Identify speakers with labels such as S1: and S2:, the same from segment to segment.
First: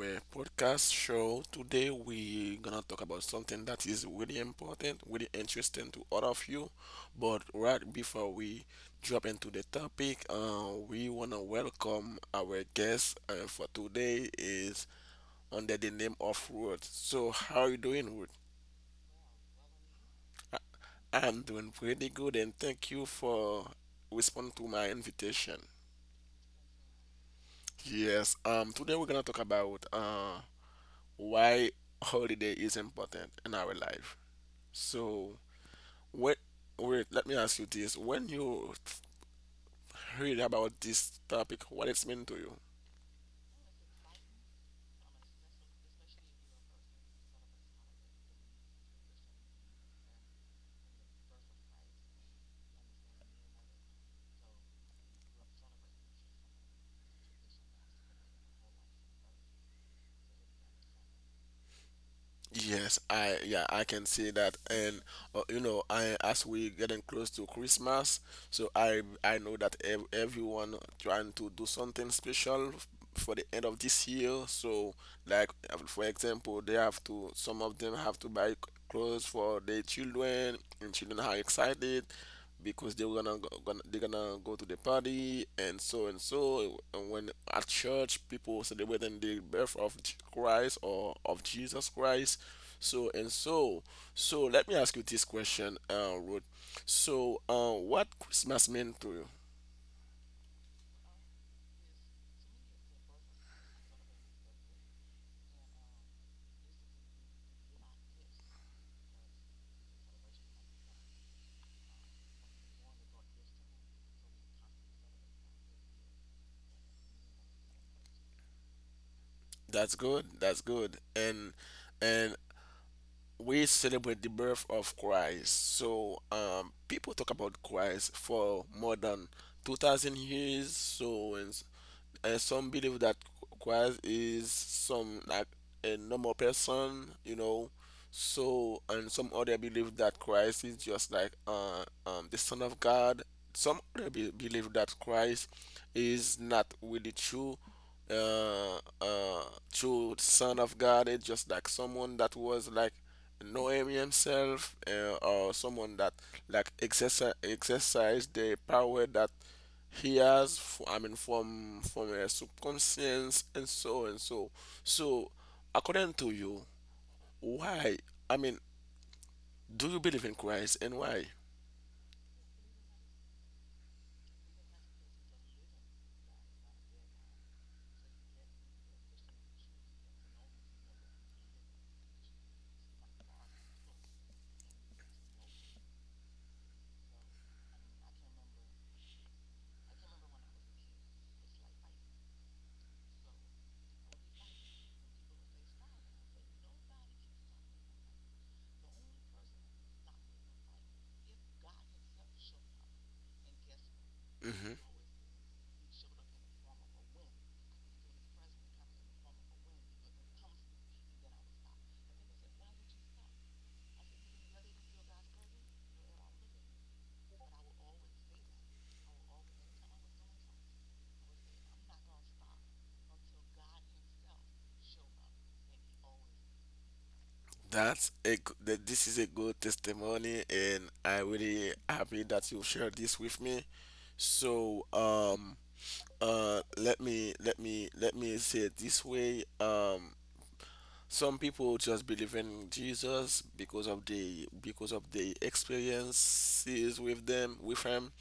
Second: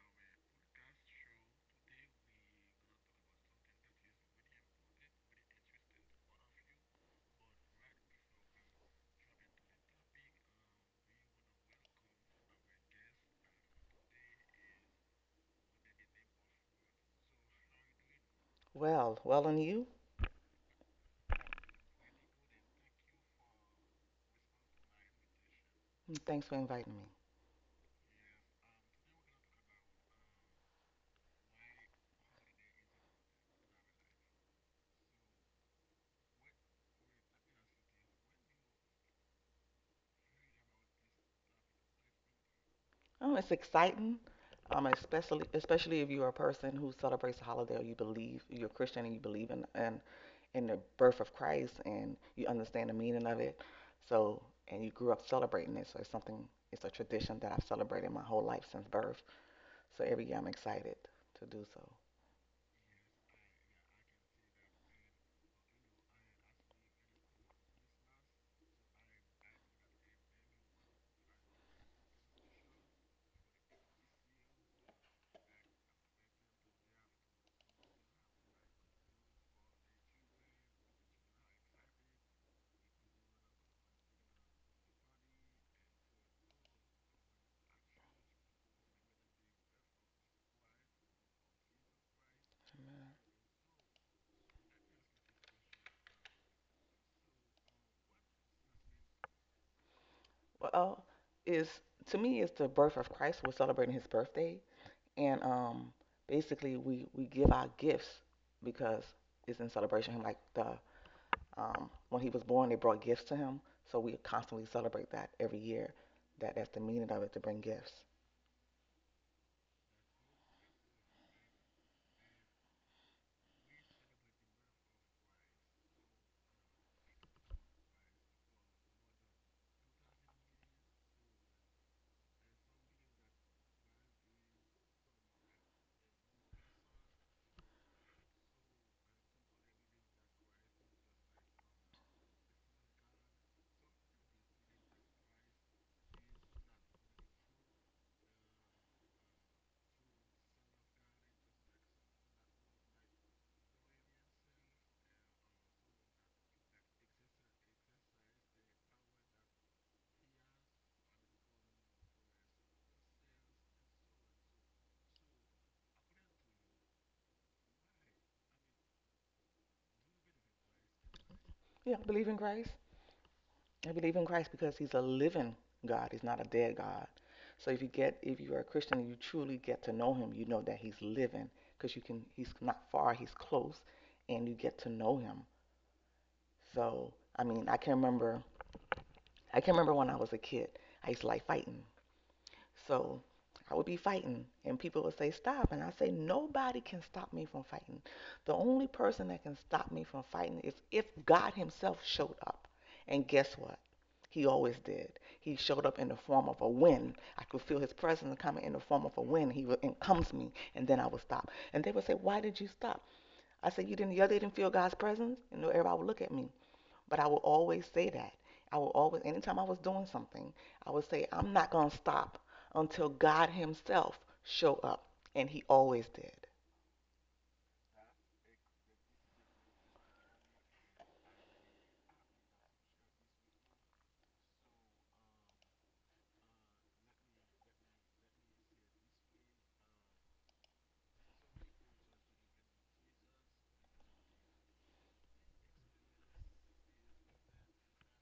S1: our podcast show. Today, we're gonna talk about something that is really important, really interesting to all of you. But right before we drop into the topic, we wanna welcome our guest for today is under the name of Ruth. So, how are you doing, Ruth?
S2: Well, well, and you?
S1: I'm doing pretty good, and thank you for responding to my invitation.
S2: And thanks for inviting me.
S1: Yes, today we're gonna talk about why holiday is important in our life. So, what, wait, let me ask you this. When you read about this topic, what it's mean to you?
S2: Oh, it's exciting, especially if you're a person who celebrates the holiday or you believe you're a Christian and you believe in the birth of Christ and you understand the meaning of it. So, and you grew up celebrating it. So it's a tradition that I've celebrated my whole life since birth. So every year I'm excited to do so.
S1: Yes, I yeah, I can see that, and I as we getting close to Christmas, so I know that everyone trying to do something special for the end of this year. So, like for example, they have to some of them have to buy clothes for their children, and children are excited because they're gonna go to the party and so and so. And when at church people celebrating the birth of Christ or of Jesus Christ, so and so. So let me ask you this question, Ruth. So, what Christmas mean to you?
S2: Well, is to me, it's the birth of Christ. We're celebrating his birthday, and basically we give our gifts because it's in celebration. Like the when he was born, they brought gifts to him, so we constantly celebrate that every year. That's the meaning of it, to bring gifts.
S1: That's good. That's good. And we celebrate the birth of Christ. So people talk about Christ for more than 2,000 years. So and some believe that Christ is some like a normal person. So and some other believe that Christ is just like the Son of God. Some other believe that Christ is not really true, uh, uh, true Son of God. It's just like someone that was like knowing himself or someone that like exercise the power that he has from a subconscious and so so according to you why i mean do you believe in Christ and why?
S2: Yeah, I believe in grace. I believe in Christ because He's a living God. He's not a dead God. So if you are a Christian and you truly get to know Him, you know that He's living because you can. He's not far. He's close, and you get to know Him. So I mean, I can remember when I was a kid, I used to like fighting. So I would be fighting, and people would say, "Stop." And I say, "Nobody can stop me from fighting. The only person that can stop me from fighting is if God Himself showed up." And guess what? He
S1: Hmm.
S2: always did. He showed up in the form of a wind. I could feel His presence coming in the form of a wind. He would encompass me, and then I would stop. And they would say, "Why did you stop?" I said, "You didn't feel God's presence?" And everybody would look at me. But I will always say that. I will always, anytime I was doing something, I would say, "I'm not going to stop until God Himself show up." And He always did.
S1: That this is a good testimony and I am really happy that you shared this with me. So let me say it this way. Some people just believe in Jesus because of the experiences with him,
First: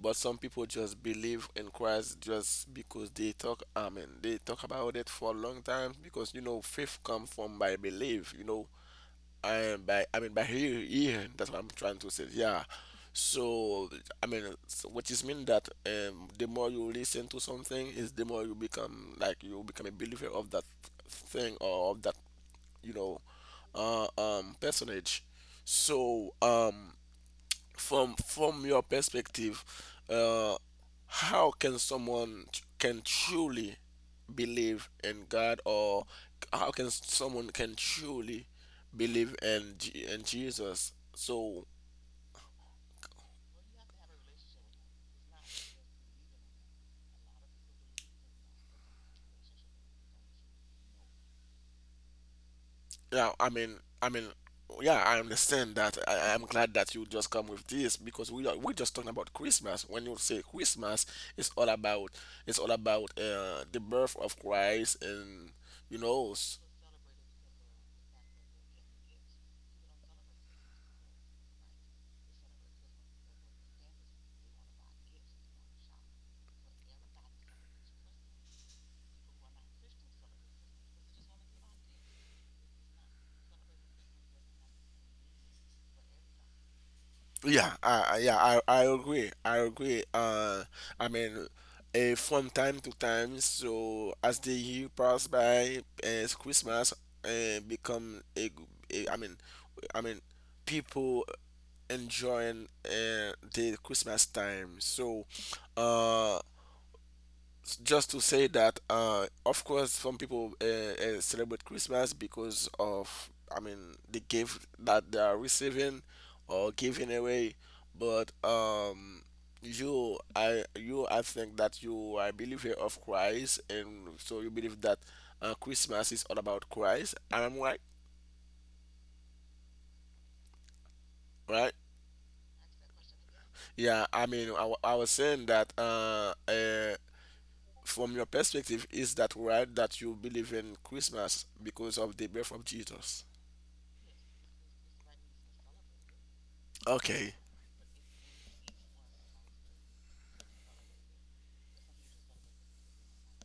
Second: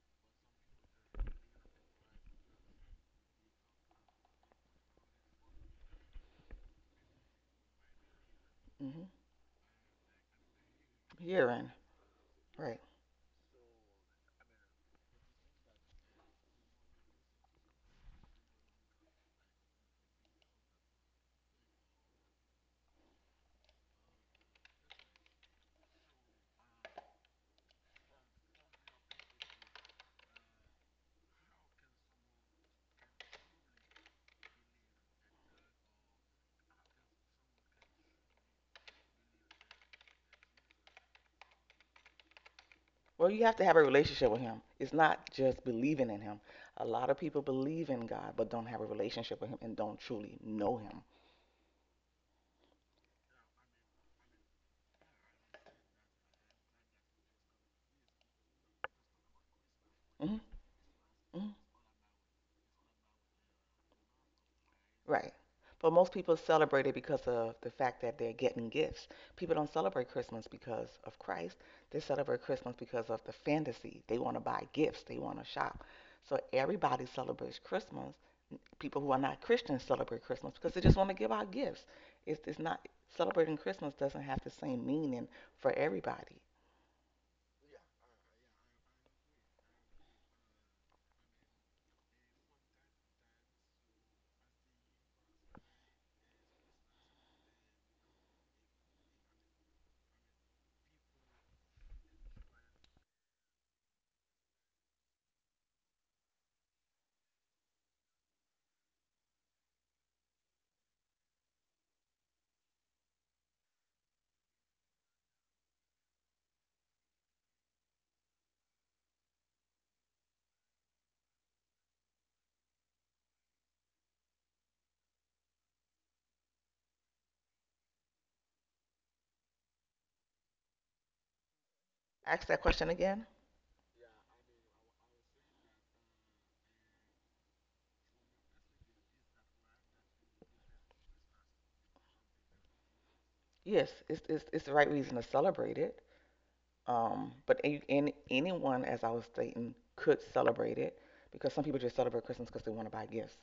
S1: but some people just believe in Christ just because they talk. I mean, they talk about it for a long time because faith comes from by belief.
S2: Hmm.
S1: I I mean by here. That's what I'm
S2: Hearing,
S1: trying to say. Yeah.
S2: right.
S1: So I mean, so which is mean that the more you listen to something is the more you become a believer of that thing or of that you know personage. So from your perspective, uh how can someone can truly believe in God, or how can someone can truly believe in in Jesus,
S2: Well, you have to have a relationship with Him. It's not just believing in Him. A lot of people believe in God, but don't have a relationship with Him and don't truly know
S1: yeah, I mean, I understand that. I'm glad that you just come with this because we just talking about Christmas. When you
S2: Him.
S1: say Christmas, it's
S2: Hmm.
S1: all about it's all about the birth of Christ
S2: Right.
S1: and
S2: But
S1: you
S2: most
S1: know
S2: people celebrate it because of the fact that they're getting gifts. People don't celebrate Christmas because of Christ. They celebrate Christmas because of the fantasy. They want to buy gifts, they want to shop. So everybody celebrates Christmas. People who are not Christians celebrate Christmas because they just want to give out gifts. It's not, celebrating Christmas doesn't have the same meaning for everybody.
S1: Yeah, yeah, I agree. I agree. I mean, from time to time, so as the year pass by, Christmas become I mean, I mean, people enjoying the Christmas time. So, uh, just to say that of course some people celebrate Christmas because of, I mean, the gift that they are receiving or giving away, but you I think that you are a believer of Christ, and so you believe that Christmas is all about Christ, I'm right?
S2: Ask that question again.
S1: Yeah, I mean, I was saying that from your perspective, is that right that you believe in Christmas because of the birth of Jesus?
S2: Yes, it's the right reason to celebrate it. Um,
S1: Okay.
S2: but a- any, anyone, as I was stating, could celebrate it because some people just celebrate Christmas because they want to buy gifts.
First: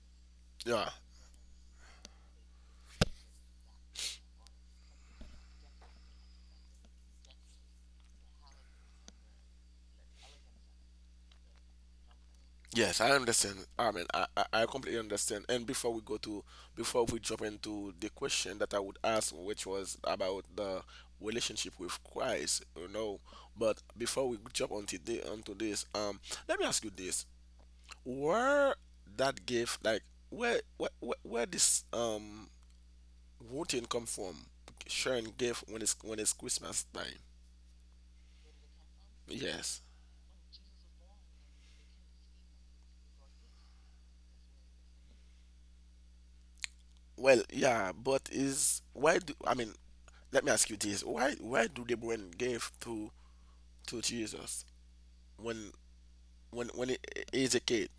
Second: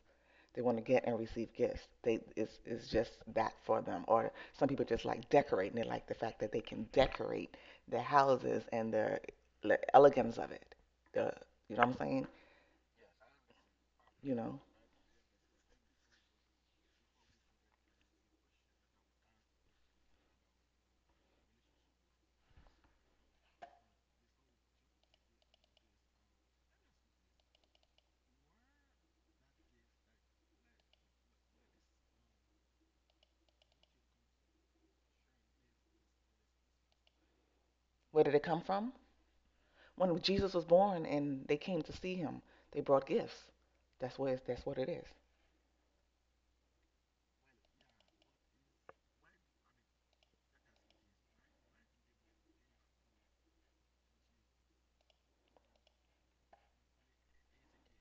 S2: They want to
S1: Yeah.
S2: get and receive gifts. It's just that for them. Or some people just like decorating. They like the fact that they can decorate their houses and the elegance of it. The, you know what I'm saying?
S1: Yes, I understand. I mean, I,
S2: You
S1: I
S2: know,
S1: I completely understand. And before we go before we jump into the question that I would ask, which was about the relationship with Christ. But before we jump onto this, let me ask you this: Where that gift, like, where this routine come from? Sharing gift when it's Christmas time.
S2: where did it come from?
S1: Yes.
S2: When Jesus was born and they came to see him, they brought gifts. That's what it is.
S1: Well, yeah, but is why do I mean, let me ask you this: Why do the women give to Jesus, when when he is a kid?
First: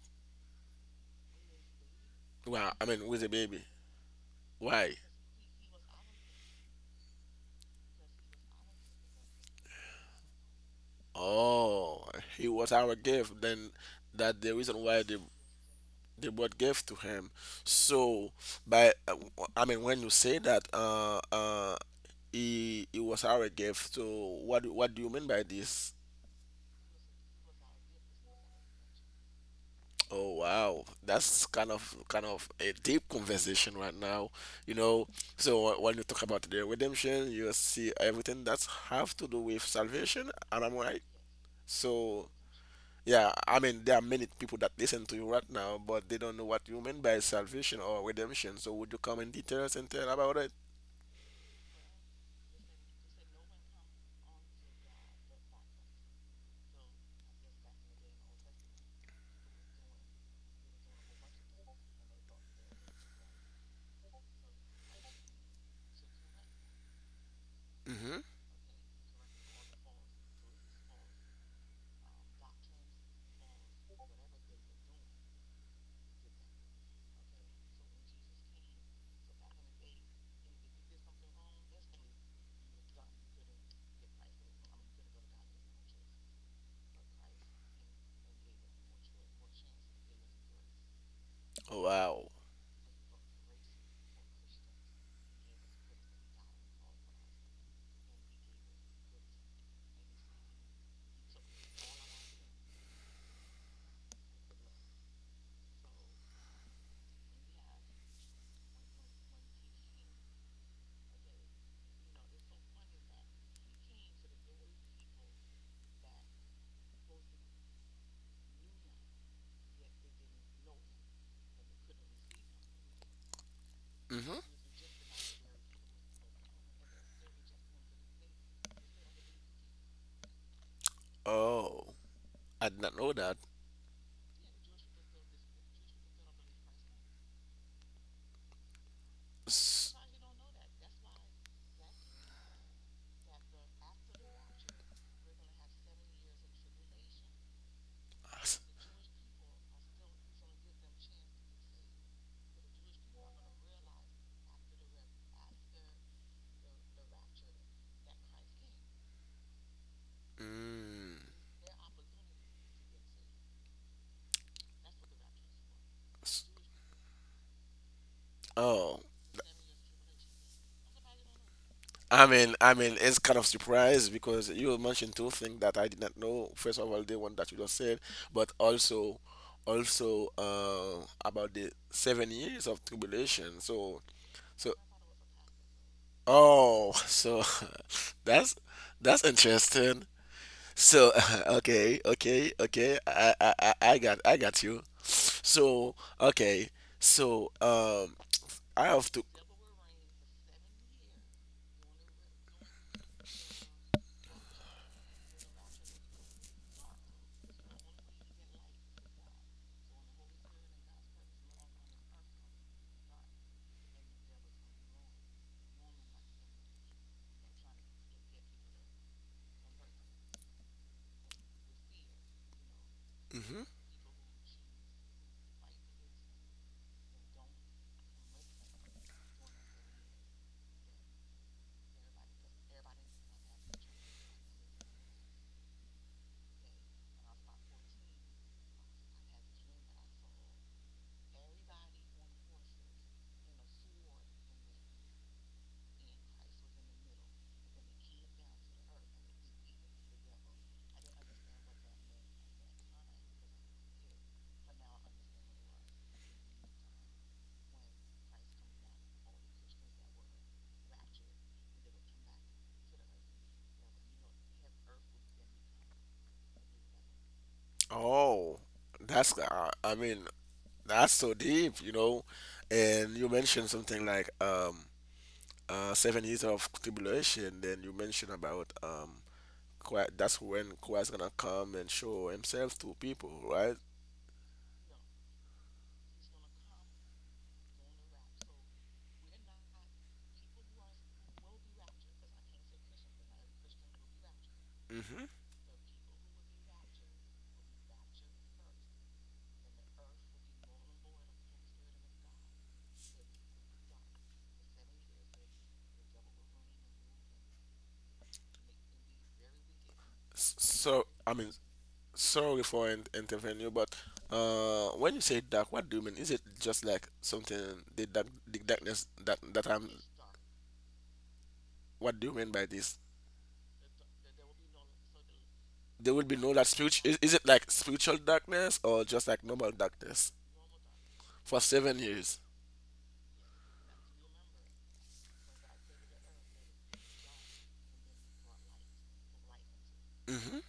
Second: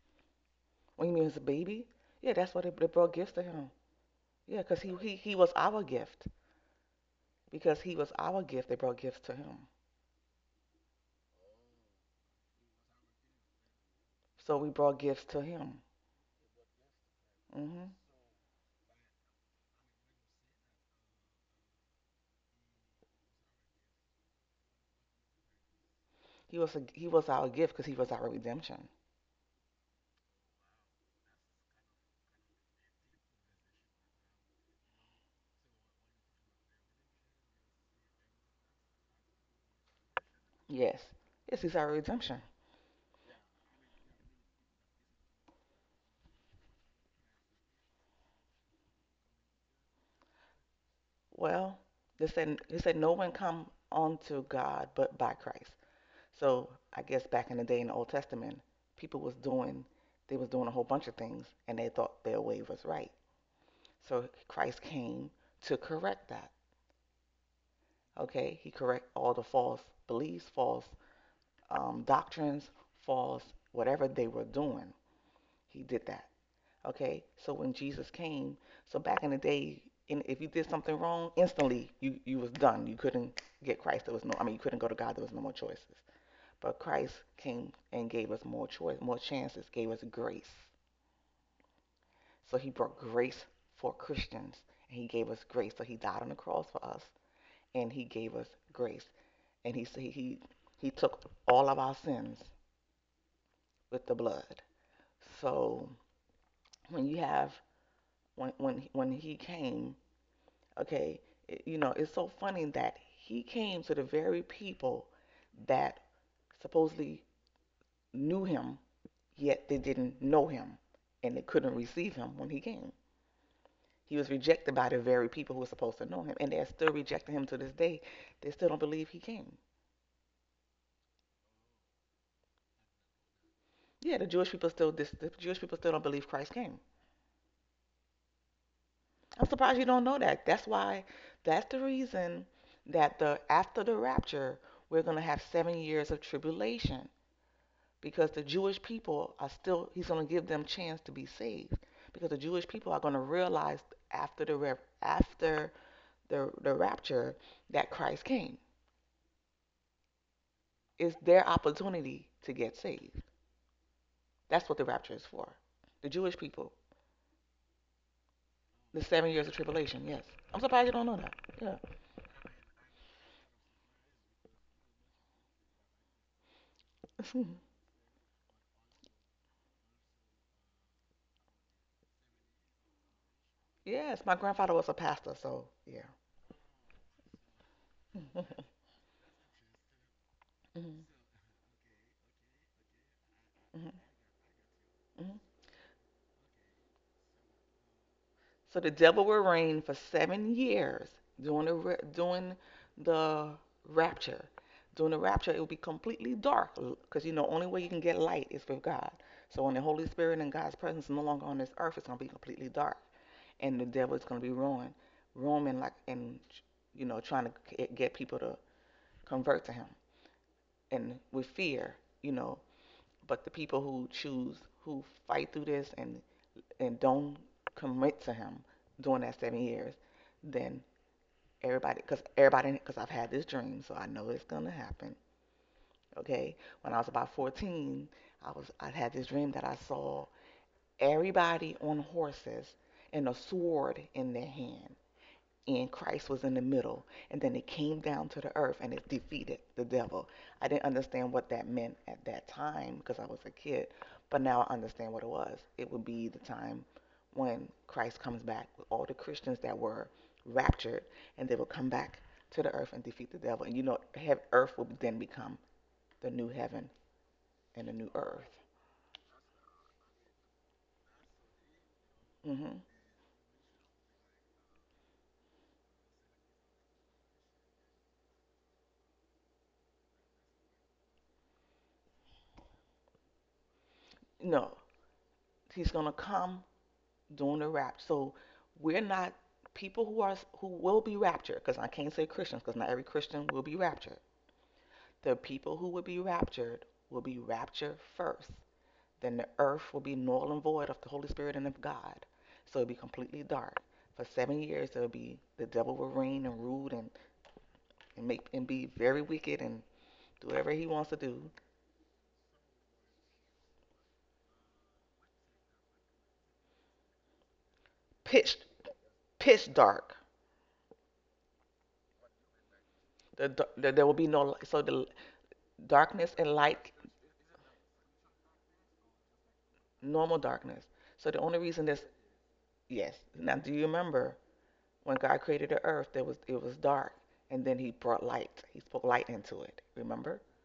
S2: When you mean it's a baby, yeah, that's what they,
S1: Well, I
S2: they
S1: mean,
S2: brought
S1: with a
S2: gifts to
S1: baby.
S2: him. Yeah, because he,
S1: Why?
S2: he, he was our gift. Because he was our gift, they brought gifts to him.
S1: Oh, he was our gift. Then that the
S2: So we
S1: reason
S2: brought
S1: why they
S2: gifts to him.
S1: they brought gift to him.
S2: Hmm.
S1: So by I mean, when you say that, he was our gift. So what do you mean by this?
S2: He was our gift because he was our redemption.
S1: Oh wow, that's kind of a deep conversation right now. You know, so when you talk about the redemption, you see everything that's have to do with salvation, and I'm right.
S2: Yes, yes, he's our
S1: So
S2: redemption.
S1: yeah, I mean there are many people that listen to you right now, but they don't know what you mean by salvation or redemption. So would you come in details and tell about it?
S2: Well, they said he said no one come unto God but by Christ. So I guess back in the day in the Old Testament, people was doing they was doing a whole bunch of things and they thought their way was right. So Christ came to correct that.
S1: Mm-hmm.
S2: Okay, he correct all the false beliefs, false doctrines, false, whatever they were doing. He did that. Okay. So when Jesus came, so back in the day, in, if you did something wrong, instantly you was done. You couldn't get Christ. There was no. I mean, you couldn't go to God. There was no more choices. But Christ came and gave us more choice, more chances. Gave us grace.
S1: Oh, wow.
S2: So He brought grace for Christians, and He gave us grace. So He died on the cross for us, and He gave us grace, and He took all of our sins with the blood. So when you have when he came, okay, it, you know, it's so funny that he came to the very people that supposedly knew him, yet they didn't know him and they couldn't receive him when he came. He was
S1: Mm-hmm.
S2: rejected by the very people who were supposed to know him, and they're still rejecting him to this day. They still don't believe he came.
S1: Oh, I did not know that.
S2: Yeah, the Jewish people still, this the Jewish people still don't believe Christ came. I'm surprised you
S1: S-
S2: don't know that. That's the reason that, the after the rapture, we're going to have 7 years of tribulation because the
S1: s-
S2: Jewish people are still, he's going to give them chance to be saved because the Jewish people are going to realize after after the rapture that Christ came.
S1: Mm.
S2: It's their opportunity to get saved. That's what the rapture is for. The Jewish
S1: S-
S2: people,
S1: Oh.
S2: the 7 years of tribulation. Yes, I'm surprised you don't know that.
S1: I mean, it's kind of surprise because you mentioned two things that I did not know. First of all, the one
S2: Yeah.
S1: that you just said, but also, about the 7 years of tribulation. So,
S2: Yes, my
S1: so
S2: grandfather was a pastor, so yeah.
S1: oh, so that's
S2: Mhm,
S1: that's interesting.
S2: mhm,
S1: So, okay, okay, okay. I, I, I I
S2: mhm,
S1: got, I got you.
S2: mhm.
S1: So, okay, so
S2: So
S1: I
S2: the
S1: have to.
S2: devil will reign for 7 years during during the rapture. During the rapture, it will be completely dark because you know only way you can get light is with God. So when the Holy Spirit and God's presence is no longer on this earth, it's gonna be completely dark, and the devil is gonna be roaring, roaming like, and you know, trying to get people to convert to him, and with fear, you know. But the
S1: Mhm.
S2: people who choose, who fight through this and don't commit to him during that 7 years, then because I've had this dream, so I know it's gonna happen. Okay, when I was about 14, I had this dream that I saw everybody on horses and a sword in their hand, and Christ was in the middle, and then it came down to the earth and it defeated the devil. I didn't understand what that meant at that time because I was a kid, but now I understand what it was. It would be the time when Christ comes back with all the Christians that were raptured, and they will come back to the earth and defeat the devil. And you know, earth will then become the new heaven and the new
S1: Oh,
S2: earth.
S1: that's. I mean, that's so deep.
S2: Hmm.
S1: And you mentioned something like 7 years of tribulation, then you mentioned about Christ, that's when Christ gonna come and show himself to people, right?
S2: No, he's gonna come doing the rapture. So we're not, people who are who will be raptured, because I can't say Christians, because not every Christian will be raptured.
S1: Hmm.
S2: The people who will be raptured first. Then the earth will be null and void of the Holy Spirit and of God. So it'll be completely dark. For 7 years it'll be, the devil will reign and rule, and make and be very wicked and do whatever he
S1: So
S2: wants to
S1: I mean,
S2: do.
S1: sorry for intervening you, but when you say dark, what do you mean? Is it just like something the
S2: Pitch
S1: darkness that
S2: pitch
S1: I'm?
S2: dark.
S1: What do you mean by this?
S2: The, there there will be no light, so the
S1: There will be
S2: darkness
S1: no
S2: and
S1: that
S2: light,
S1: spiritual. Is it like spiritual darkness or just like normal darkness
S2: normal darkness. So the
S1: for
S2: only reason
S1: seven
S2: there's,
S1: years?
S2: yes. Now, do you remember when God created the earth? There was, it was dark, and then He brought light. He spoke light into it. Remember?
S1: Hmm.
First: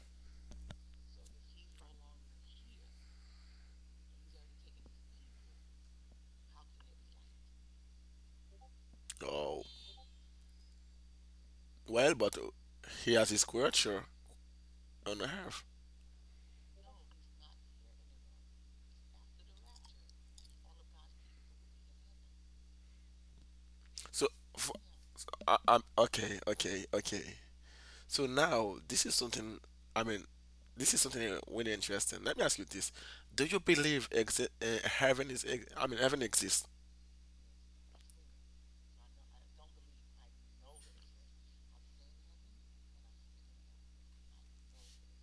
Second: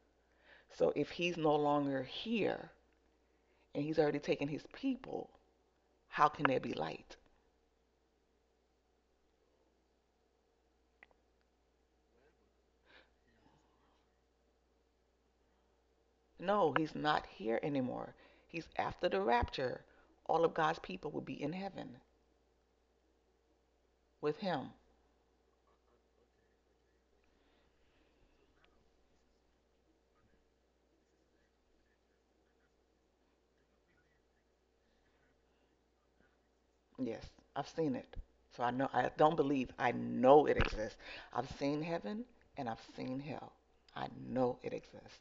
S2: So if He's no longer here and He's already taken His people, how can there be light?
S1: Oh, well, but he has his creature on Earth.
S2: No, He's not here anymore. He's after the rapture. All of God's people will be in heaven
S1: So,
S2: with
S1: f
S2: Him.
S1: I'm okay, okay, okay. So now this is something. I mean, this is something really interesting. Let me ask you this: Do you believe exi heaven is? Ex I mean, heaven exists.
S2: Yes, I've seen it. So I know. I don't believe. I know it exists. I've seen heaven and I've seen hell. I know it exists.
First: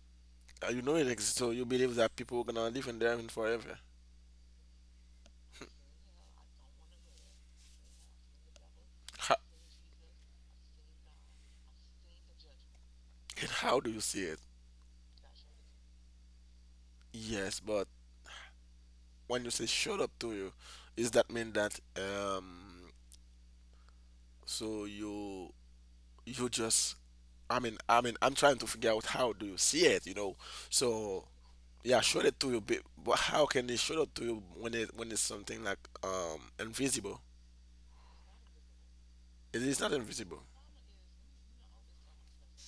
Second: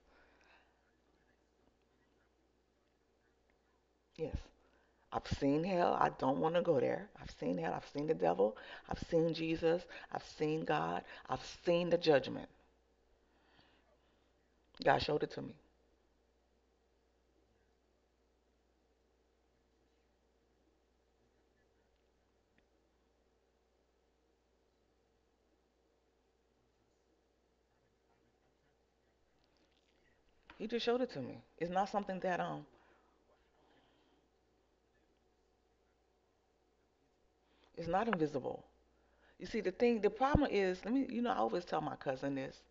S1: You know it exists, so you believe that people are gonna live in heaven forever.
S2: Yes. I've seen hell. I don't want to go there. I've seen hell. I've seen the devil. I've seen
S1: How,
S2: Jesus. I've seen God. I've seen the judgment.
S1: and how do you see it?
S2: God showed it to me.
S1: Yes, but when you say showed up to you, is that mean that so you just I mean, I'm trying to figure out how do you see it.
S2: He just showed it to
S1: So
S2: me. It's not
S1: yeah, show
S2: something
S1: it
S2: that
S1: to you, but how can they show it to you when it's something like invisible?
S2: it's not invisible. You see,
S1: It
S2: the
S1: is not
S2: thing, the
S1: invisible.
S2: problem is, let me, you know, I always tell my cousin this.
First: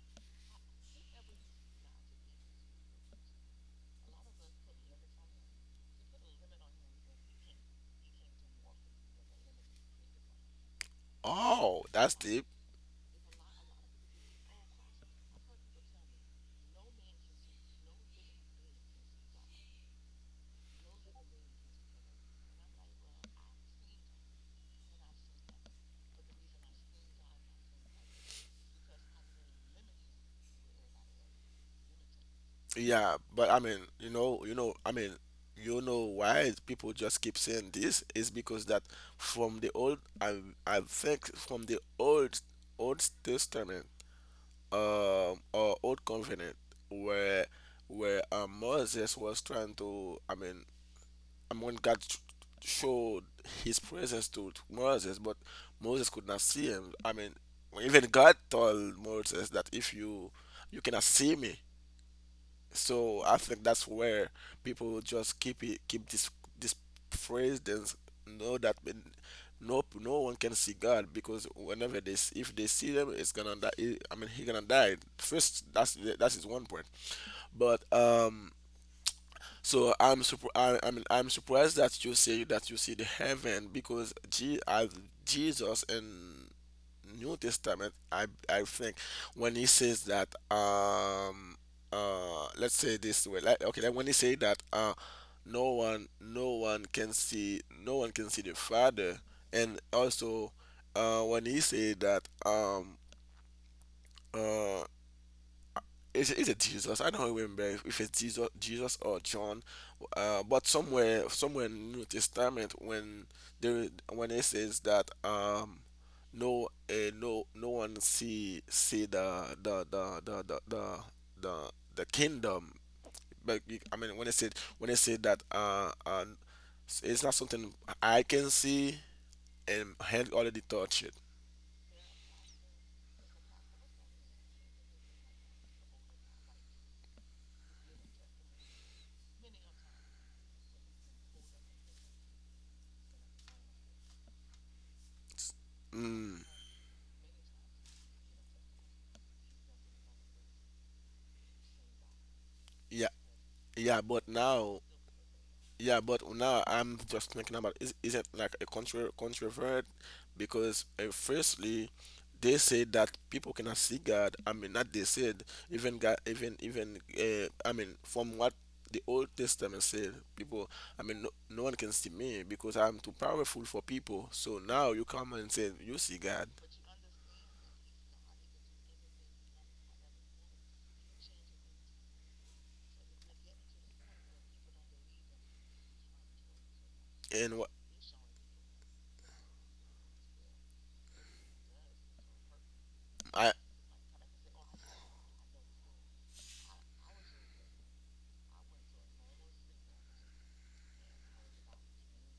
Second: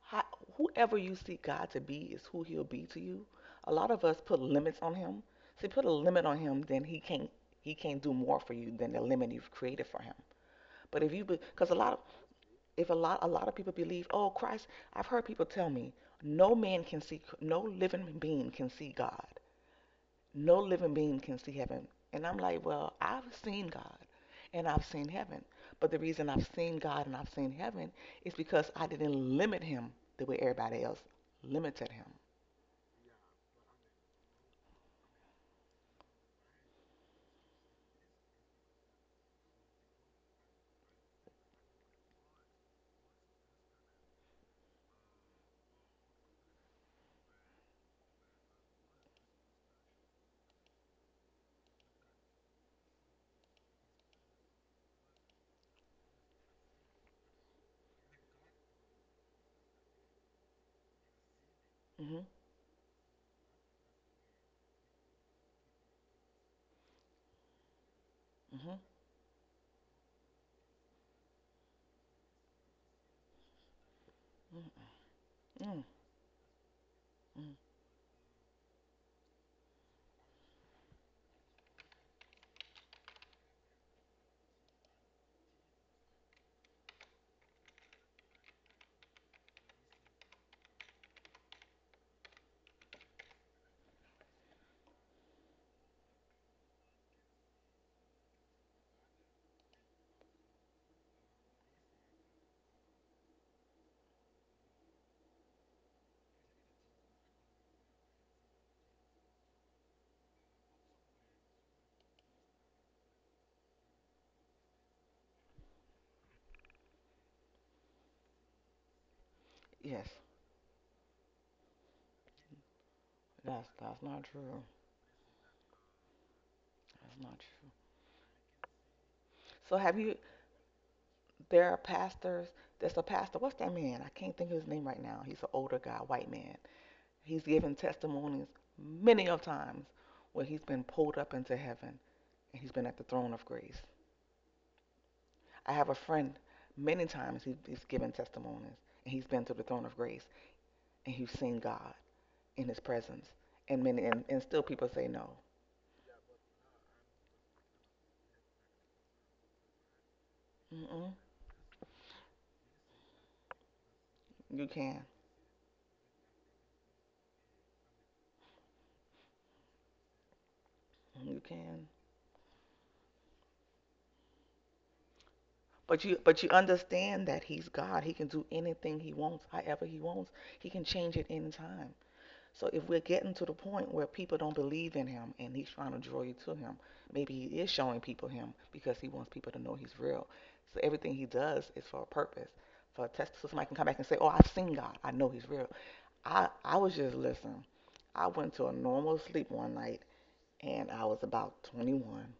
S2: How, whoever you see God to be is who He'll be to you. A lot of us put limits on Him. See, put a limit on Him, then He can't do more for you than the limit you've created for Him. But if you, because a
S1: Oh,
S2: lot of
S1: that's deep.
S2: if a lot a lot of people believe, oh, Christ, I've heard people tell me no man can see, no living being can see God, no living being can see heaven. And I'm like, well, I've seen God and I've seen heaven. But the reason I've seen God and I've seen heaven is because I didn't limit Him the way everybody else limited Him.
S1: Yeah, but I mean, I mean, you know why people just keep saying this is because that from the old, I I think from the Old Testament, or Old Covenant, where Moses was trying I mean, and when God showed his presence to Moses, but Moses could not see him. I mean, even God told Moses that if you cannot see me.
S2: Mhm.
S1: So I think that's where people just keep this phrase. Then know that
S2: Mhm.
S1: when- No, no one can see God because whenever if they see him, it's gonna die. I mean, he gonna
S2: Mhm.
S1: die first.
S2: mm,
S1: That's his one point.
S2: mm.
S1: But so I'm I'm surprised that you say that you see the heaven because G as Jesus in New Testament, I think when he says that let's say this way, like, okay, like when he say that no one no one can see no one can see the Father, and also when he say that uh, is it Jesus? I don't remember if it's Jesus, or John, but somewhere in New Testament when they when it says that no one see the the
S2: Yes,
S1: the the the the the, the kingdom. But
S2: that's
S1: I mean,
S2: not true.
S1: when it said that
S2: That's
S1: it's not
S2: not true.
S1: something I can see
S2: So
S1: and
S2: have you
S1: had already touched it.
S2: There are pastors. There's a pastor. What's that man? I can't think of his name right now. He's an older guy, white man. He's given testimonies many of times where he's been pulled up into heaven and he's been at the throne of grace. I have a friend.
S1: Mm,
S2: Many times he's given testimonies and he's been to the throne of grace and he's seen God in His
S1: yeah
S2: presence. And
S1: yeah,
S2: many and, and still people say no.
S1: But now I'm just thinking about, is it like a contra controvert? Because
S2: Mm-mm.
S1: firstly, they say that people cannot see God. I
S2: you
S1: mean, not
S2: can,
S1: they said even God, even I mean, from what the Old Testament said, people. I mean, no,
S2: you
S1: no one
S2: can.
S1: can see me because I'm too powerful for people. So now you come and say you
S2: But
S1: see God,
S2: you understand that He's God. He can do anything He wants, however He wants. He can change it any time. So if we're getting to the point where people don't believe in him and he's trying to draw you to him, maybe
S1: and
S2: he
S1: wha-
S2: is showing people him because he wants people to know he's real. So everything he does is for a purpose. For a test so
S1: I
S2: somebody can come back and say, "Oh, I've seen God. I know he's real." I was just listening. I went to a normal sleep one night and I was about 21,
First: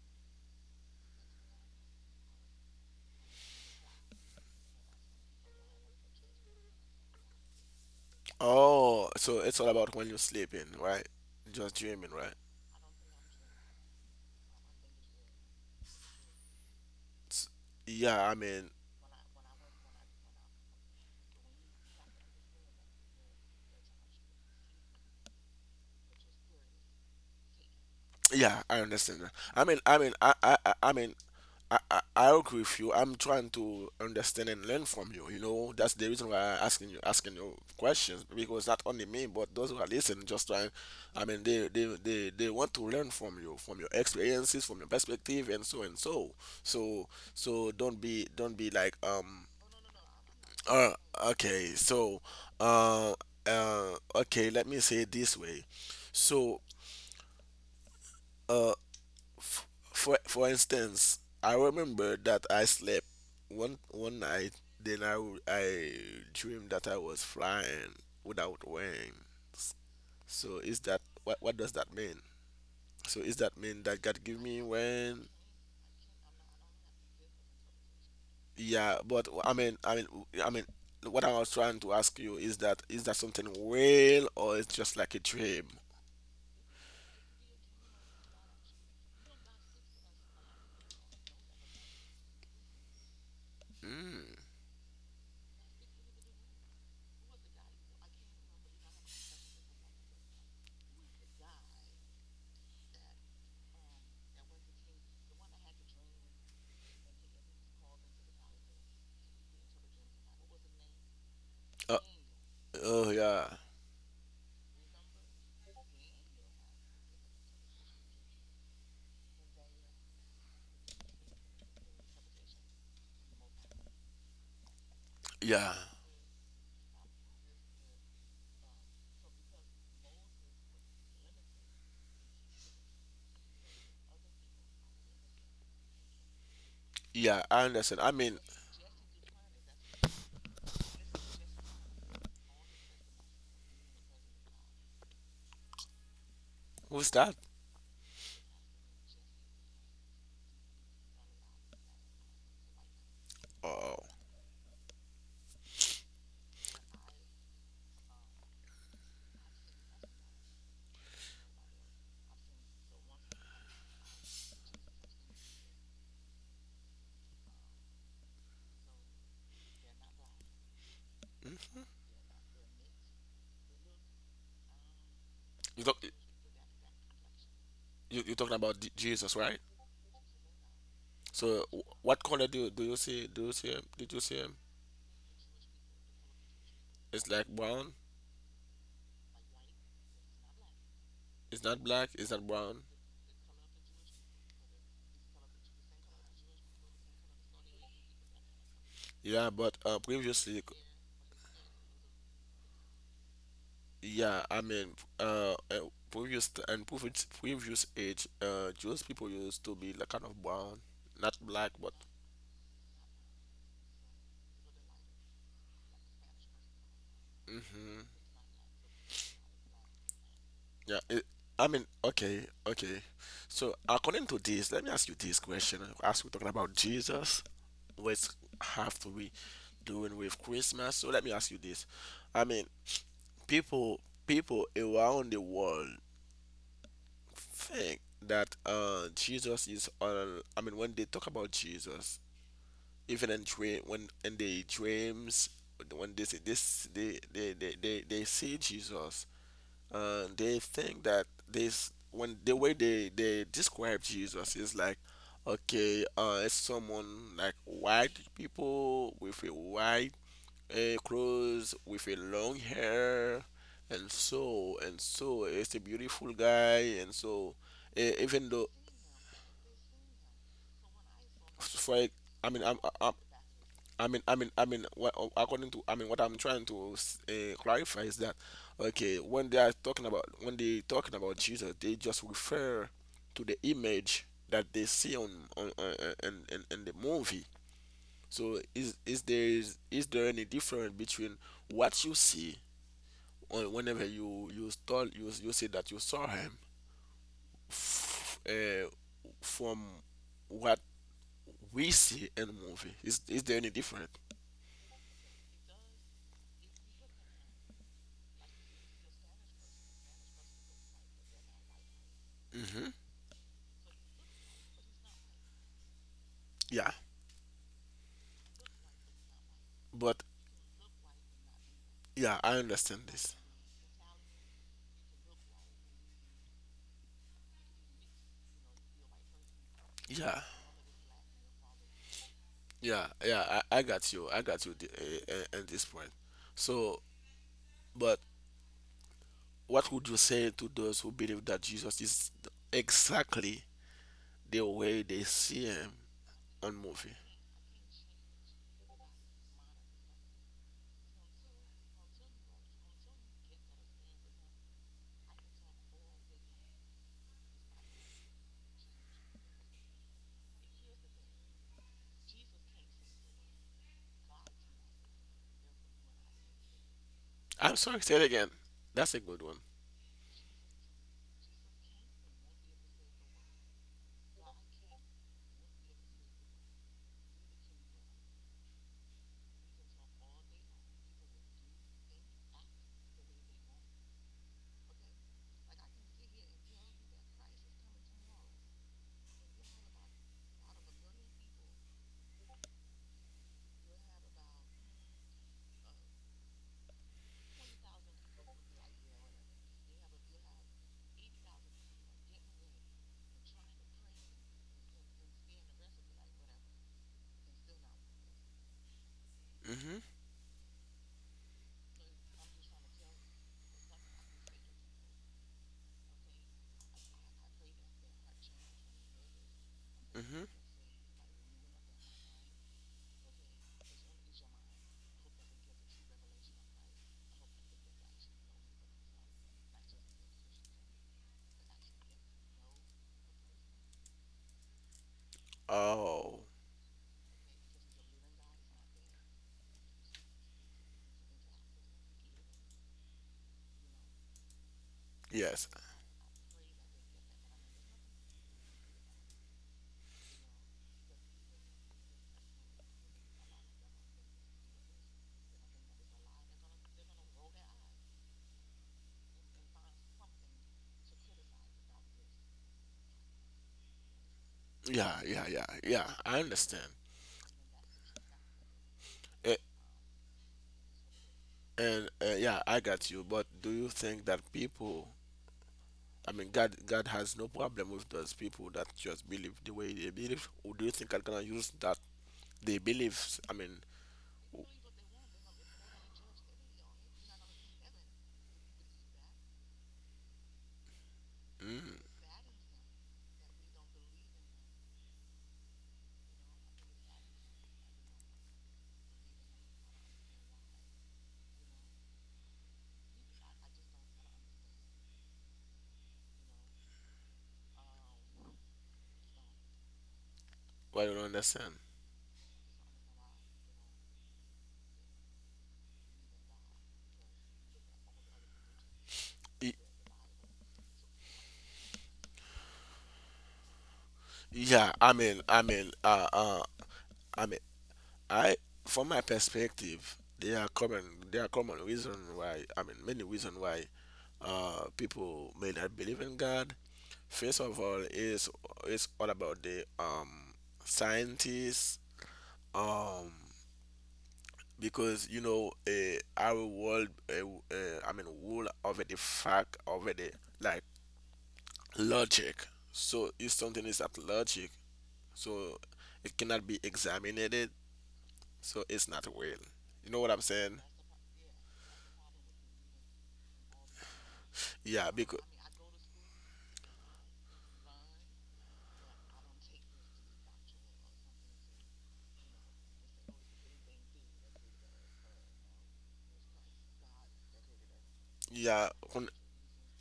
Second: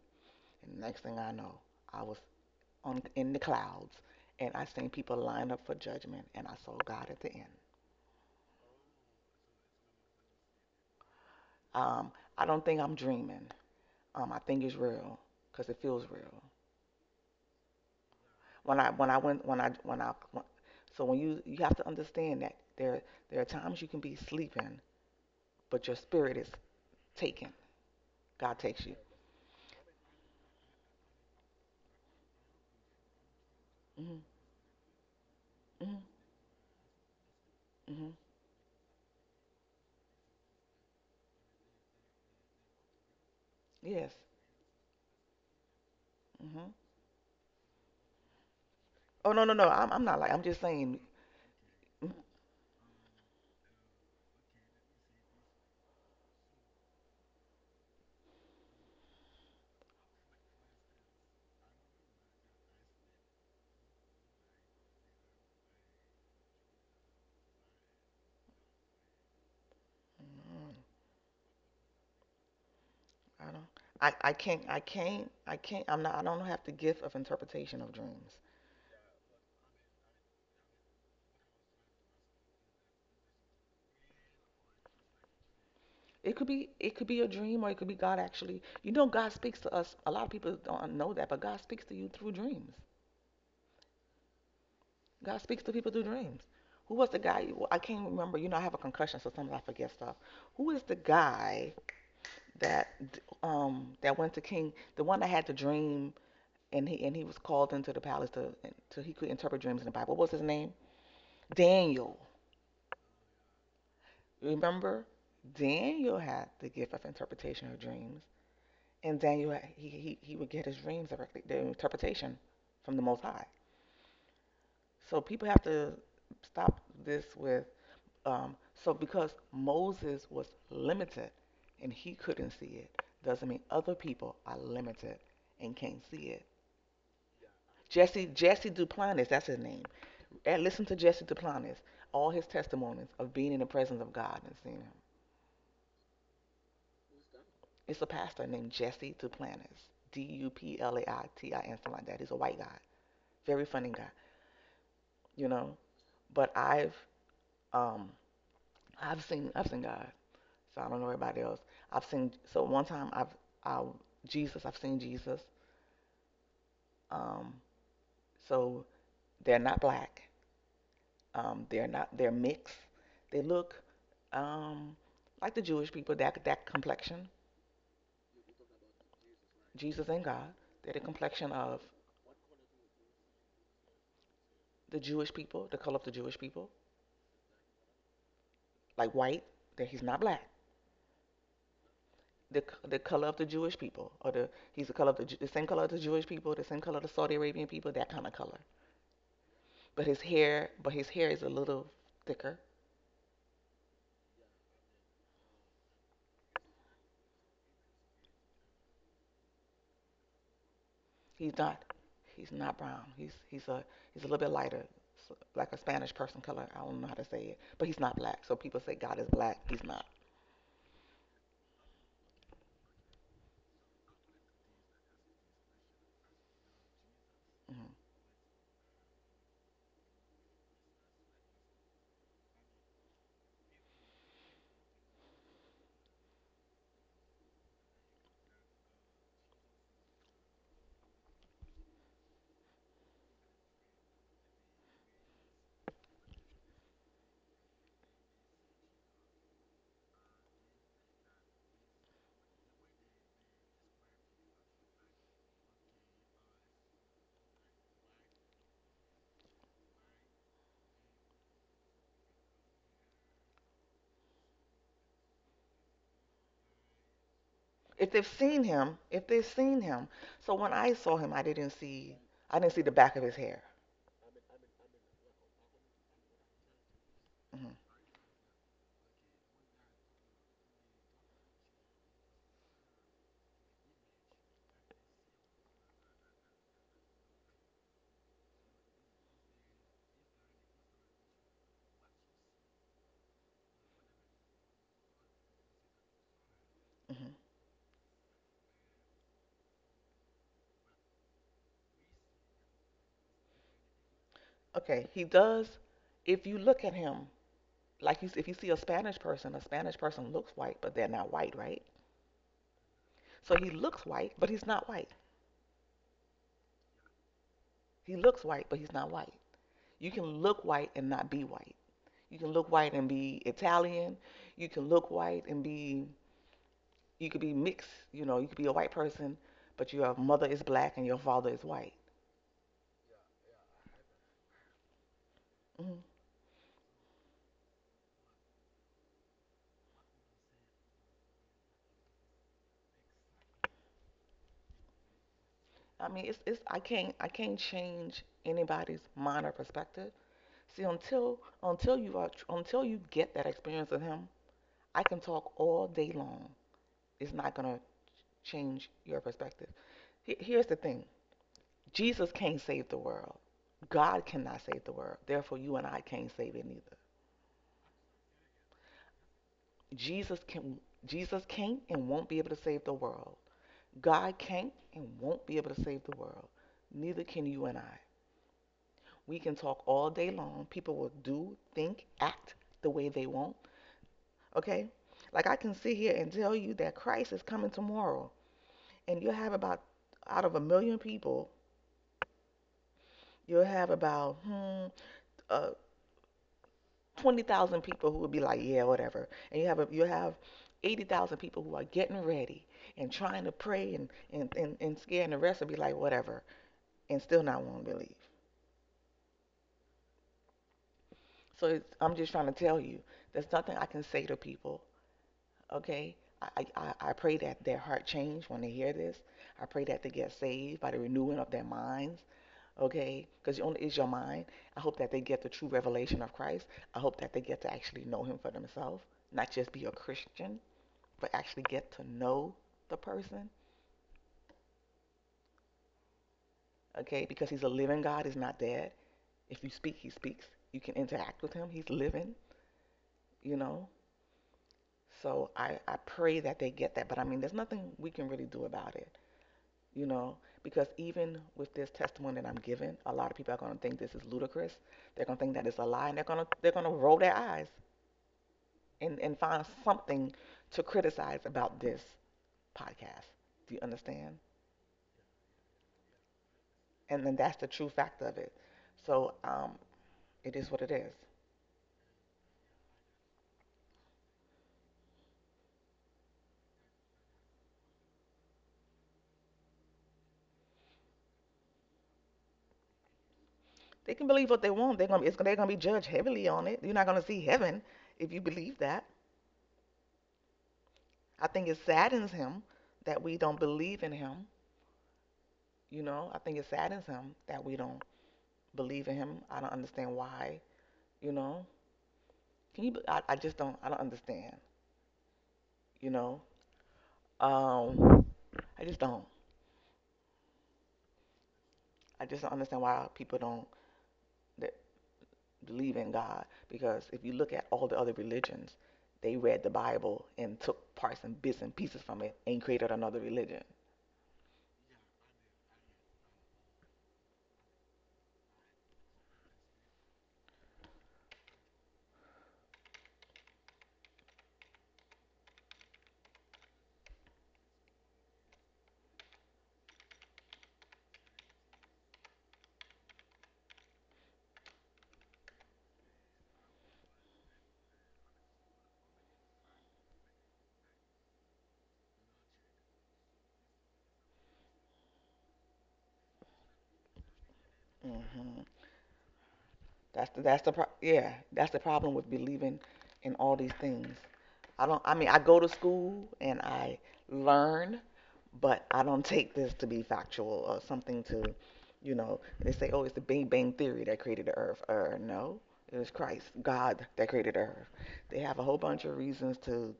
S2: and next thing I know, I was on in the clouds and I seen people line up for judgment and I saw God at the end.
S1: oh, so it's all about when you're sleeping, right? Just dreaming,
S2: Um,
S1: right?
S2: I don't think I'm dreaming. I think it's real because it feels real.
S1: S- Yeah, I mean,
S2: When I went when I when I when- So when you have to understand that there are times you can be sleeping, but your spirit is taken. God
S1: Yeah, I
S2: takes you.
S1: understand that. I mean, I mean, I mean, I agree with you. I'm trying to
S2: Mhm.
S1: understand and learn from you. You know, that's
S2: Mhm.
S1: the reason why I'm asking you
S2: Mhm.
S1: questions because not only me, but those who are listening, just trying. I mean, they want to learn from you, from your
S2: Yes.
S1: experiences, from your perspective, and so and so.
S2: Mhm.
S1: So, don't be like,
S2: Oh, no no no. I'm not, like, I'm just
S1: uh,
S2: saying.
S1: okay,
S2: Mm,
S1: so, uh, uh, okay, let me say it this way. So, uh, f- for instance, I remember that I slept one night. Then I w- I Dreamed that I was flying without wings. So
S2: mm,
S1: is that what does that mean? So is
S2: I
S1: that
S2: don't.
S1: mean that
S2: I,
S1: God
S2: I
S1: give me
S2: can't,
S1: wings?
S2: I'm not, I don't have the gift of interpretation of dreams.
S1: Yeah, but I mean what I was trying to ask you is that something real or it's just like a dream?
S2: It could be a dream or it could be God actually. You know, God speaks to us. A lot of people don't know that, but God speaks to you through dreams.
S1: Mm.
S2: God speaks to people through dreams. Who was the guy? Well, I can't remember. You know, I have a concussion, so sometimes I forget stuff. Who is the guy that that went to King? The one that had the dream, and he was called into the palace to he could interpret dreams in the Bible. What was his name?
S1: Uh,
S2: Daniel.
S1: oh yeah,
S2: Remember, Daniel had the gift of interpretation of dreams, and Daniel, he would get his dreams directly, the interpretation from the Most High. So people have
S1: yeah,
S2: to stop this with, Um, so because Moses was limited and he couldn't see it, doesn't mean other people are limited and can't see it.
S1: yeah. I understand. I mean,
S2: Jesse Duplantis, that's his name. And listen to Jesse Duplantis, all his testimonies of being in the presence of God and seeing Him.
S1: who's that?
S2: It's a pastor named Jesse Duplantis, D-U-P-L-A-I-T-I, and something like that. He's a white guy, very funny
S1: Oh,
S2: guy, you know. But um I've seen I've seen God. So I don't know everybody else. I've seen, so one time I I've seen Jesus. Um, so they're not black.
S1: mm.
S2: They're not, they're mixed. They look um, like the
S1: You
S2: Jewish
S1: don't.
S2: people. That, that complexion.
S1: You're talking about Jesus, right?
S2: Jesus and God. They're the complexion
S1: So
S2: of
S1: what color do you see? Do you see him? Did you see him?
S2: the Jewish people, the color of the Jewish people,
S1: It's like brown.
S2: like white. That he's not black.
S1: It's not black. It's not
S2: The,
S1: brown.
S2: the color of the Jewish people, or the, he's the color of the same color of the Jewish people, the same color of the Saudi Arabian people, that kind of color.
S1: Yeah, but
S2: But his
S1: previously,
S2: hair, is a little thicker.
S1: yeah, I mean, previous t- and previous previous age, Jewish people used to be like kind of brown, not
S2: He's
S1: black,
S2: not.
S1: but
S2: He's not brown. He's a, he's a little bit lighter, like a Spanish person color. I don't know how to say it, but he's
S1: hmm
S2: not black. So people say God is black. He's not.
S1: yeah. It, I mean, okay, okay. So according to this, let me ask you this question. As we're talking about Jesus,
S2: Hmm.
S1: what have to be doing with Christmas. So let me ask you this. I mean, people people around the world think that Jesus is on I mean when they talk about Jesus, even in dream when in their dreams when they see this they see Jesus, they think that this when the way they describe Jesus is like okay, it's someone like white people with a white a clothes with a long hair and so it's a beautiful guy and so even though
S2: If they've seen him, so when I saw him,
S1: for like,
S2: I didn't see the
S1: I'm
S2: back of his hair.
S1: I mean, What, according to, I mean, what I'm trying to
S2: Hmm.
S1: clarify is that, okay, when they are talking about, when they talking about Jesus, they just refer to the image that they see on in the movie. So is there any difference between what you see whenever you say that you saw him
S2: Hmm.
S1: f- uh, from what we see in the movie is there any different
S2: Okay, he does. If you look at him, like you, if you see a Spanish person looks white, but they're not white, right?
S1: hmm
S2: So he looks white, but he's not white.
S1: yeah
S2: He looks white, but he's not white. You
S1: but
S2: can look white and not be white. You
S1: yeah
S2: can
S1: I
S2: look white
S1: understand
S2: and be
S1: this
S2: Italian. You can look white and be, you could be mixed. You know, you could be a white person, but your
S1: yeah
S2: mother is black and your father is white.
S1: yeah yeah I got you I got you the, at this
S2: Hmm.
S1: point so but what would you say to those who believe that jesus is exactly the way they see him
S2: I mean, it's
S1: on
S2: I can't,
S1: movie.
S2: change anybody's mind or perspective. See, until you are, until you get that experience with him, I can talk all day long. It's not gonna change your perspective. Here's the thing: Jesus can't save the world. God cannot save the world. Therefore, you and I can't save it neither.
S1: I'm sorry, say it again. That's a good one.
S2: Jesus can Jesus can't and won't be able to save the world. God can't and won't be able to save the world. Neither can you and I. We can talk all day long. People will do, think, act the way they want. Okay? Like I can sit here and tell you that Christ is coming tomorrow, and you'll have about, out of a million people, you'll have about uh, 20,000 people who would be like, yeah, whatever. And you have a, you have 80,000 people who are getting ready and trying to pray and and scaring the rest and be like, whatever, and still not want to believe.
S1: Hmm
S2: So it's, I'm just trying to tell you, there's nothing I can say to people. Okay, I I pray that their heart change when they hear this. I pray that they get
S1: hmm
S2: saved by the renewing of their minds. Okay, because only is your mind. I hope that they get the true revelation of Christ. I hope that they get to actually know Him for themselves, not just be a Christian. But actually get to know the person,
S1: oh
S2: okay? Because he's a living God, he's not dead. If you speak, he speaks. You can interact with him, he's living, you know? So
S1: yes.
S2: I pray that they get that. But I mean, there's nothing we can really do about it, you know? Because even with this testimony that I'm giving, a lot of people are going to think this is ludicrous. They're going to think that it's a lie, and they're going to roll their eyes and find something to criticize about this podcast. Do you understand?
S1: Yeah, yeah, yeah, yeah. I understand.
S2: And then that's the true fact of it. So
S1: Eh,
S2: it is what it is.
S1: And, yeah, I got you. But do you think that people, I mean, God has no problem with those people that just believe the way they believe, or do you think God gonna use that they believe? I mean,
S2: They can believe what
S1: w-
S2: they want. They're gonna be judged heavily on it. You're not gonna see heaven if you believe that. I think it
S1: mm,
S2: saddens him that we don't believe in him. You know, I think it saddens him that we don't believe in him. I don't understand why. You know, can you? I just don't. I don't understand. You know, um, I just don't.
S1: well, I don't understand.
S2: I just don't understand why people don't, that believe in God. Because if you look at all the other religions, they read the
S1: Y-
S2: Bible and took parts and bits and pieces from it and created another religion.
S1: Yeah, I mean, I mean, I, from my perspective, there are common reason why, I mean, many reason why, people may not believe in God. First of all, is it's all about the scientists um because you know our world I mean world over the fact over the like logic. So if something is at logic, so it cannot be examined,
S2: Hmm.
S1: so it's not real. You know
S2: That's
S1: what I'm
S2: the,
S1: saying?
S2: that's the problem with believing in all these things. I don't.
S1: Yeah,
S2: I mean, I
S1: because
S2: go to school and I learn, but I don't take this to be factual or something to, you know. They say, oh, it's the Big Bang theory that created the Earth. No, it was Christ, God, that created the Earth. They have a whole
S1: yeah,
S2: bunch of
S1: when-
S2: reasons to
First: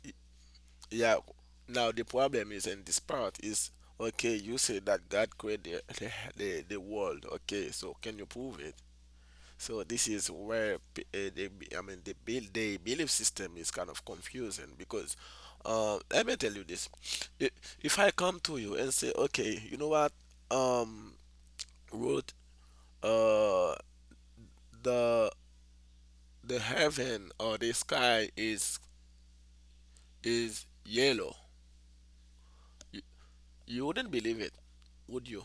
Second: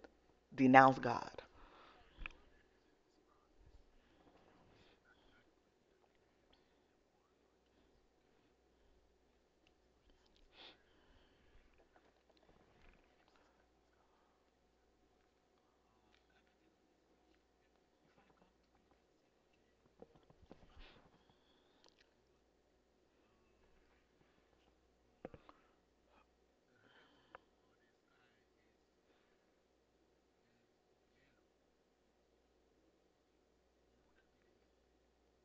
S2: denounce
S1: yeah.
S2: God.
S1: Now the problem is in this part is okay. You say that God created the world. Okay, so can you prove it? So this is where I mean the belief system is kind of confusing because let me tell you this: I- if I come to you and say, okay, you know what, um, Ruth, uh, the the heaven or the sky is yellow, you, you wouldn't believe it, would you?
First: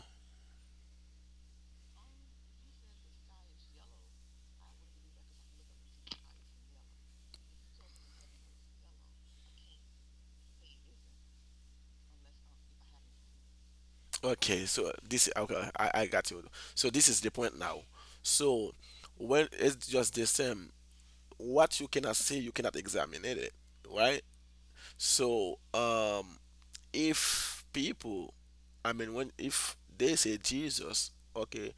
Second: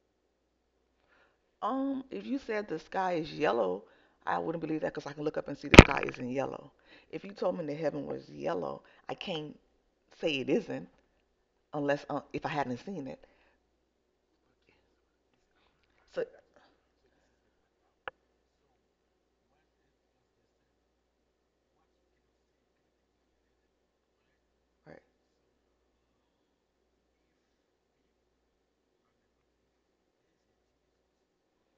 S2: If you said the sky is yellow, I wouldn't believe that because I can look up and see the sky isn't yellow. If you told me the heaven was yellow, I can't say it isn't unless if I hadn't seen it.
S1: Okay, so this okay, I
S2: So,
S1: got you. So this is the point now. So when it's just the same, what you cannot see, you cannot examine it, right?
S2: right.
S1: So if people, I mean, when if they say Jesus, okay,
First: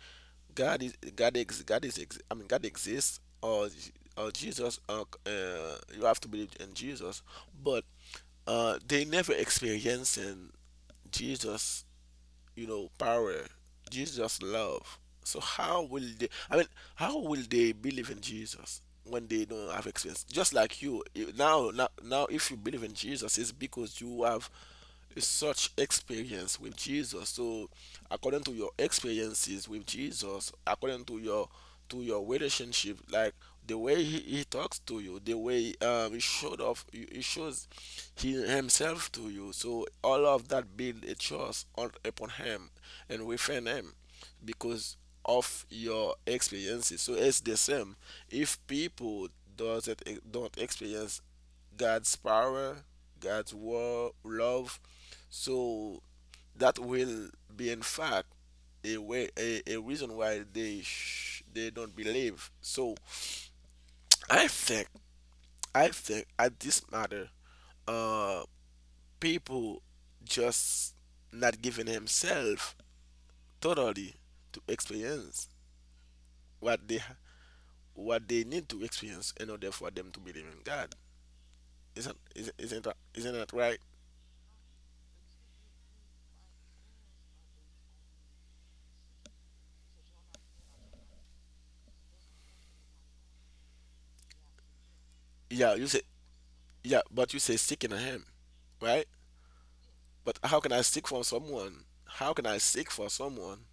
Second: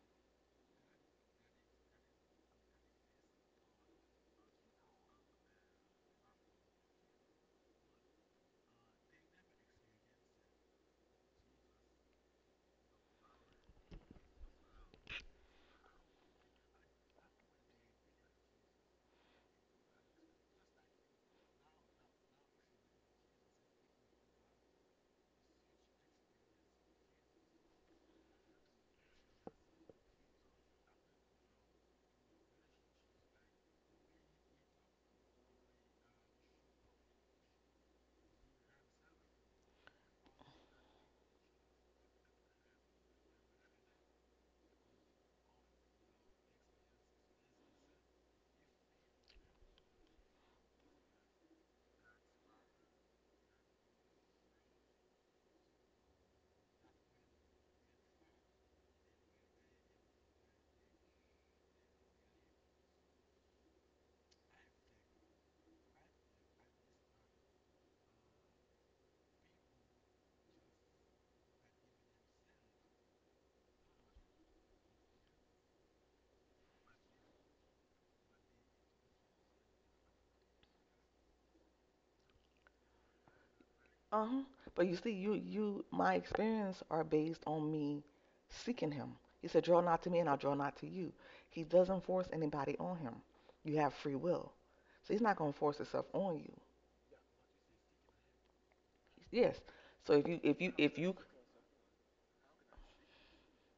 S1: God is ex I mean God exists or Jesus, you have to believe in Jesus, but they never experiencing Jesus you know, power. Jesus just love. So how will they? I mean, how will they believe in Jesus when they don't have experience? Just like now, if you believe in Jesus, it's because you have such experience with Jesus. So, according to your experiences with Jesus, according to your relationship, like the way he talks to you, the way he shows himself to you. So all of that build a trust on, upon him and within him, because of your experiences. So it's the same. If people doesn't don't experience God's power, God's love, so that will be, in fact, a way, a reason why they don't believe. So I think, I think at this matter, uh, people just not giving himself totally to experience what they ha- what they need to experience in order for them to believe in God. Isn't that right?
S2: Uh huh. But you see, you my experience are based on me seeking Him. He said, "Draw not to me, and I'll draw not to you." He doesn't force anybody on Him. You have free will, so He's not going to force
S1: Yeah, you say
S2: Himself on you.
S1: yeah, but you say seeking Him, right?
S2: Yes. So if you
S1: But
S2: if
S1: how
S2: you
S1: can I
S2: if
S1: seek
S2: you
S1: for someone? How can I seek for someone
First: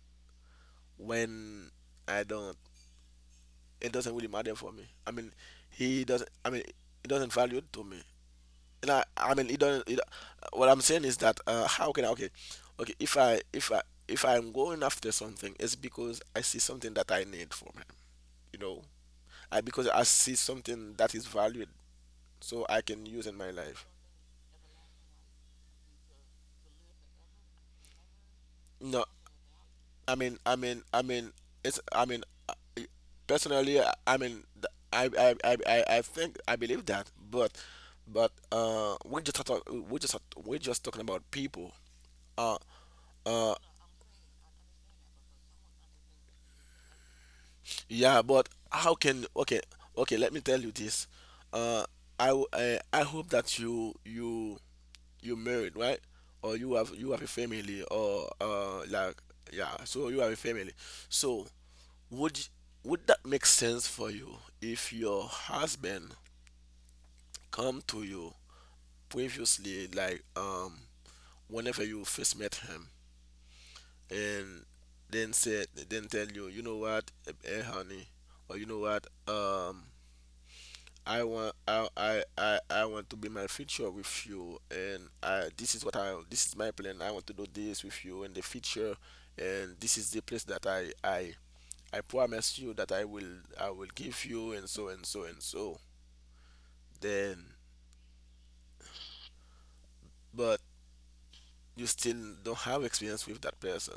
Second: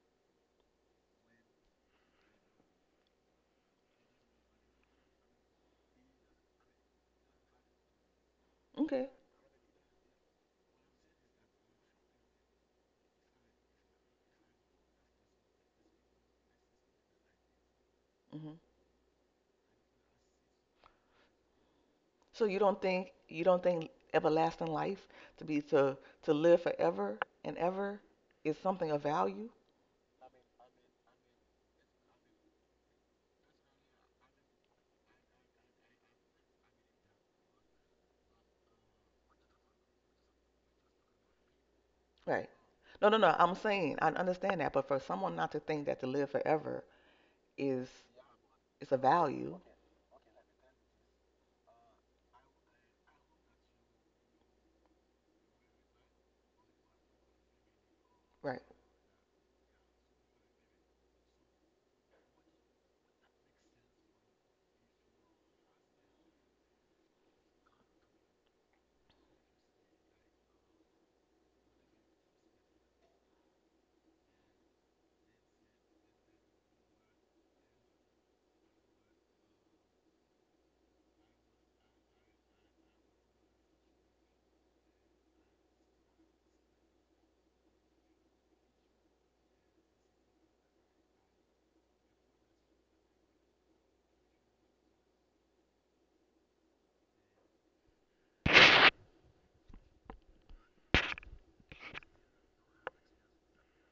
S1: when I don't? It doesn't really matter for me. I mean, he doesn't. I mean, it doesn't value to me. And
S2: okay,
S1: I mean, it doesn't. It, what I'm saying is that how can I? Okay, okay. If I'm going after something, it's because I see something that I need from him.
S2: hmm,
S1: You know, I because I see something that is valued,
S2: so you
S1: so
S2: don't
S1: I can
S2: think,
S1: use in my life.
S2: everlasting life to be, to live forever and ever is something
S1: No,
S2: of value,
S1: I mean, I mean, I mean, I mean, I- personally, I think I believe that, but we just talk, we just talking about people.
S2: right?
S1: Uh,
S2: No, no, no.
S1: uh,
S2: I'm saying I understand that, but for someone not to think that to live forever is
S1: yeah, but
S2: is
S1: how
S2: a
S1: can okay,
S2: value,
S1: okay? Let me tell you this. Uh, I hope that you married, right? Or you have a family, or
S2: right?
S1: like yeah. So you have a family. So Would y- would that make sense for you if your husband come to you previously, like whenever you first met him, and then said then tell you, you know what, honey, or you know what. I want to be my future with you and I this is what I this is my plan. I want to do this with you in the future and this is the place that I promise you that I will give you and so and so and so then but you still don't have experience with that person.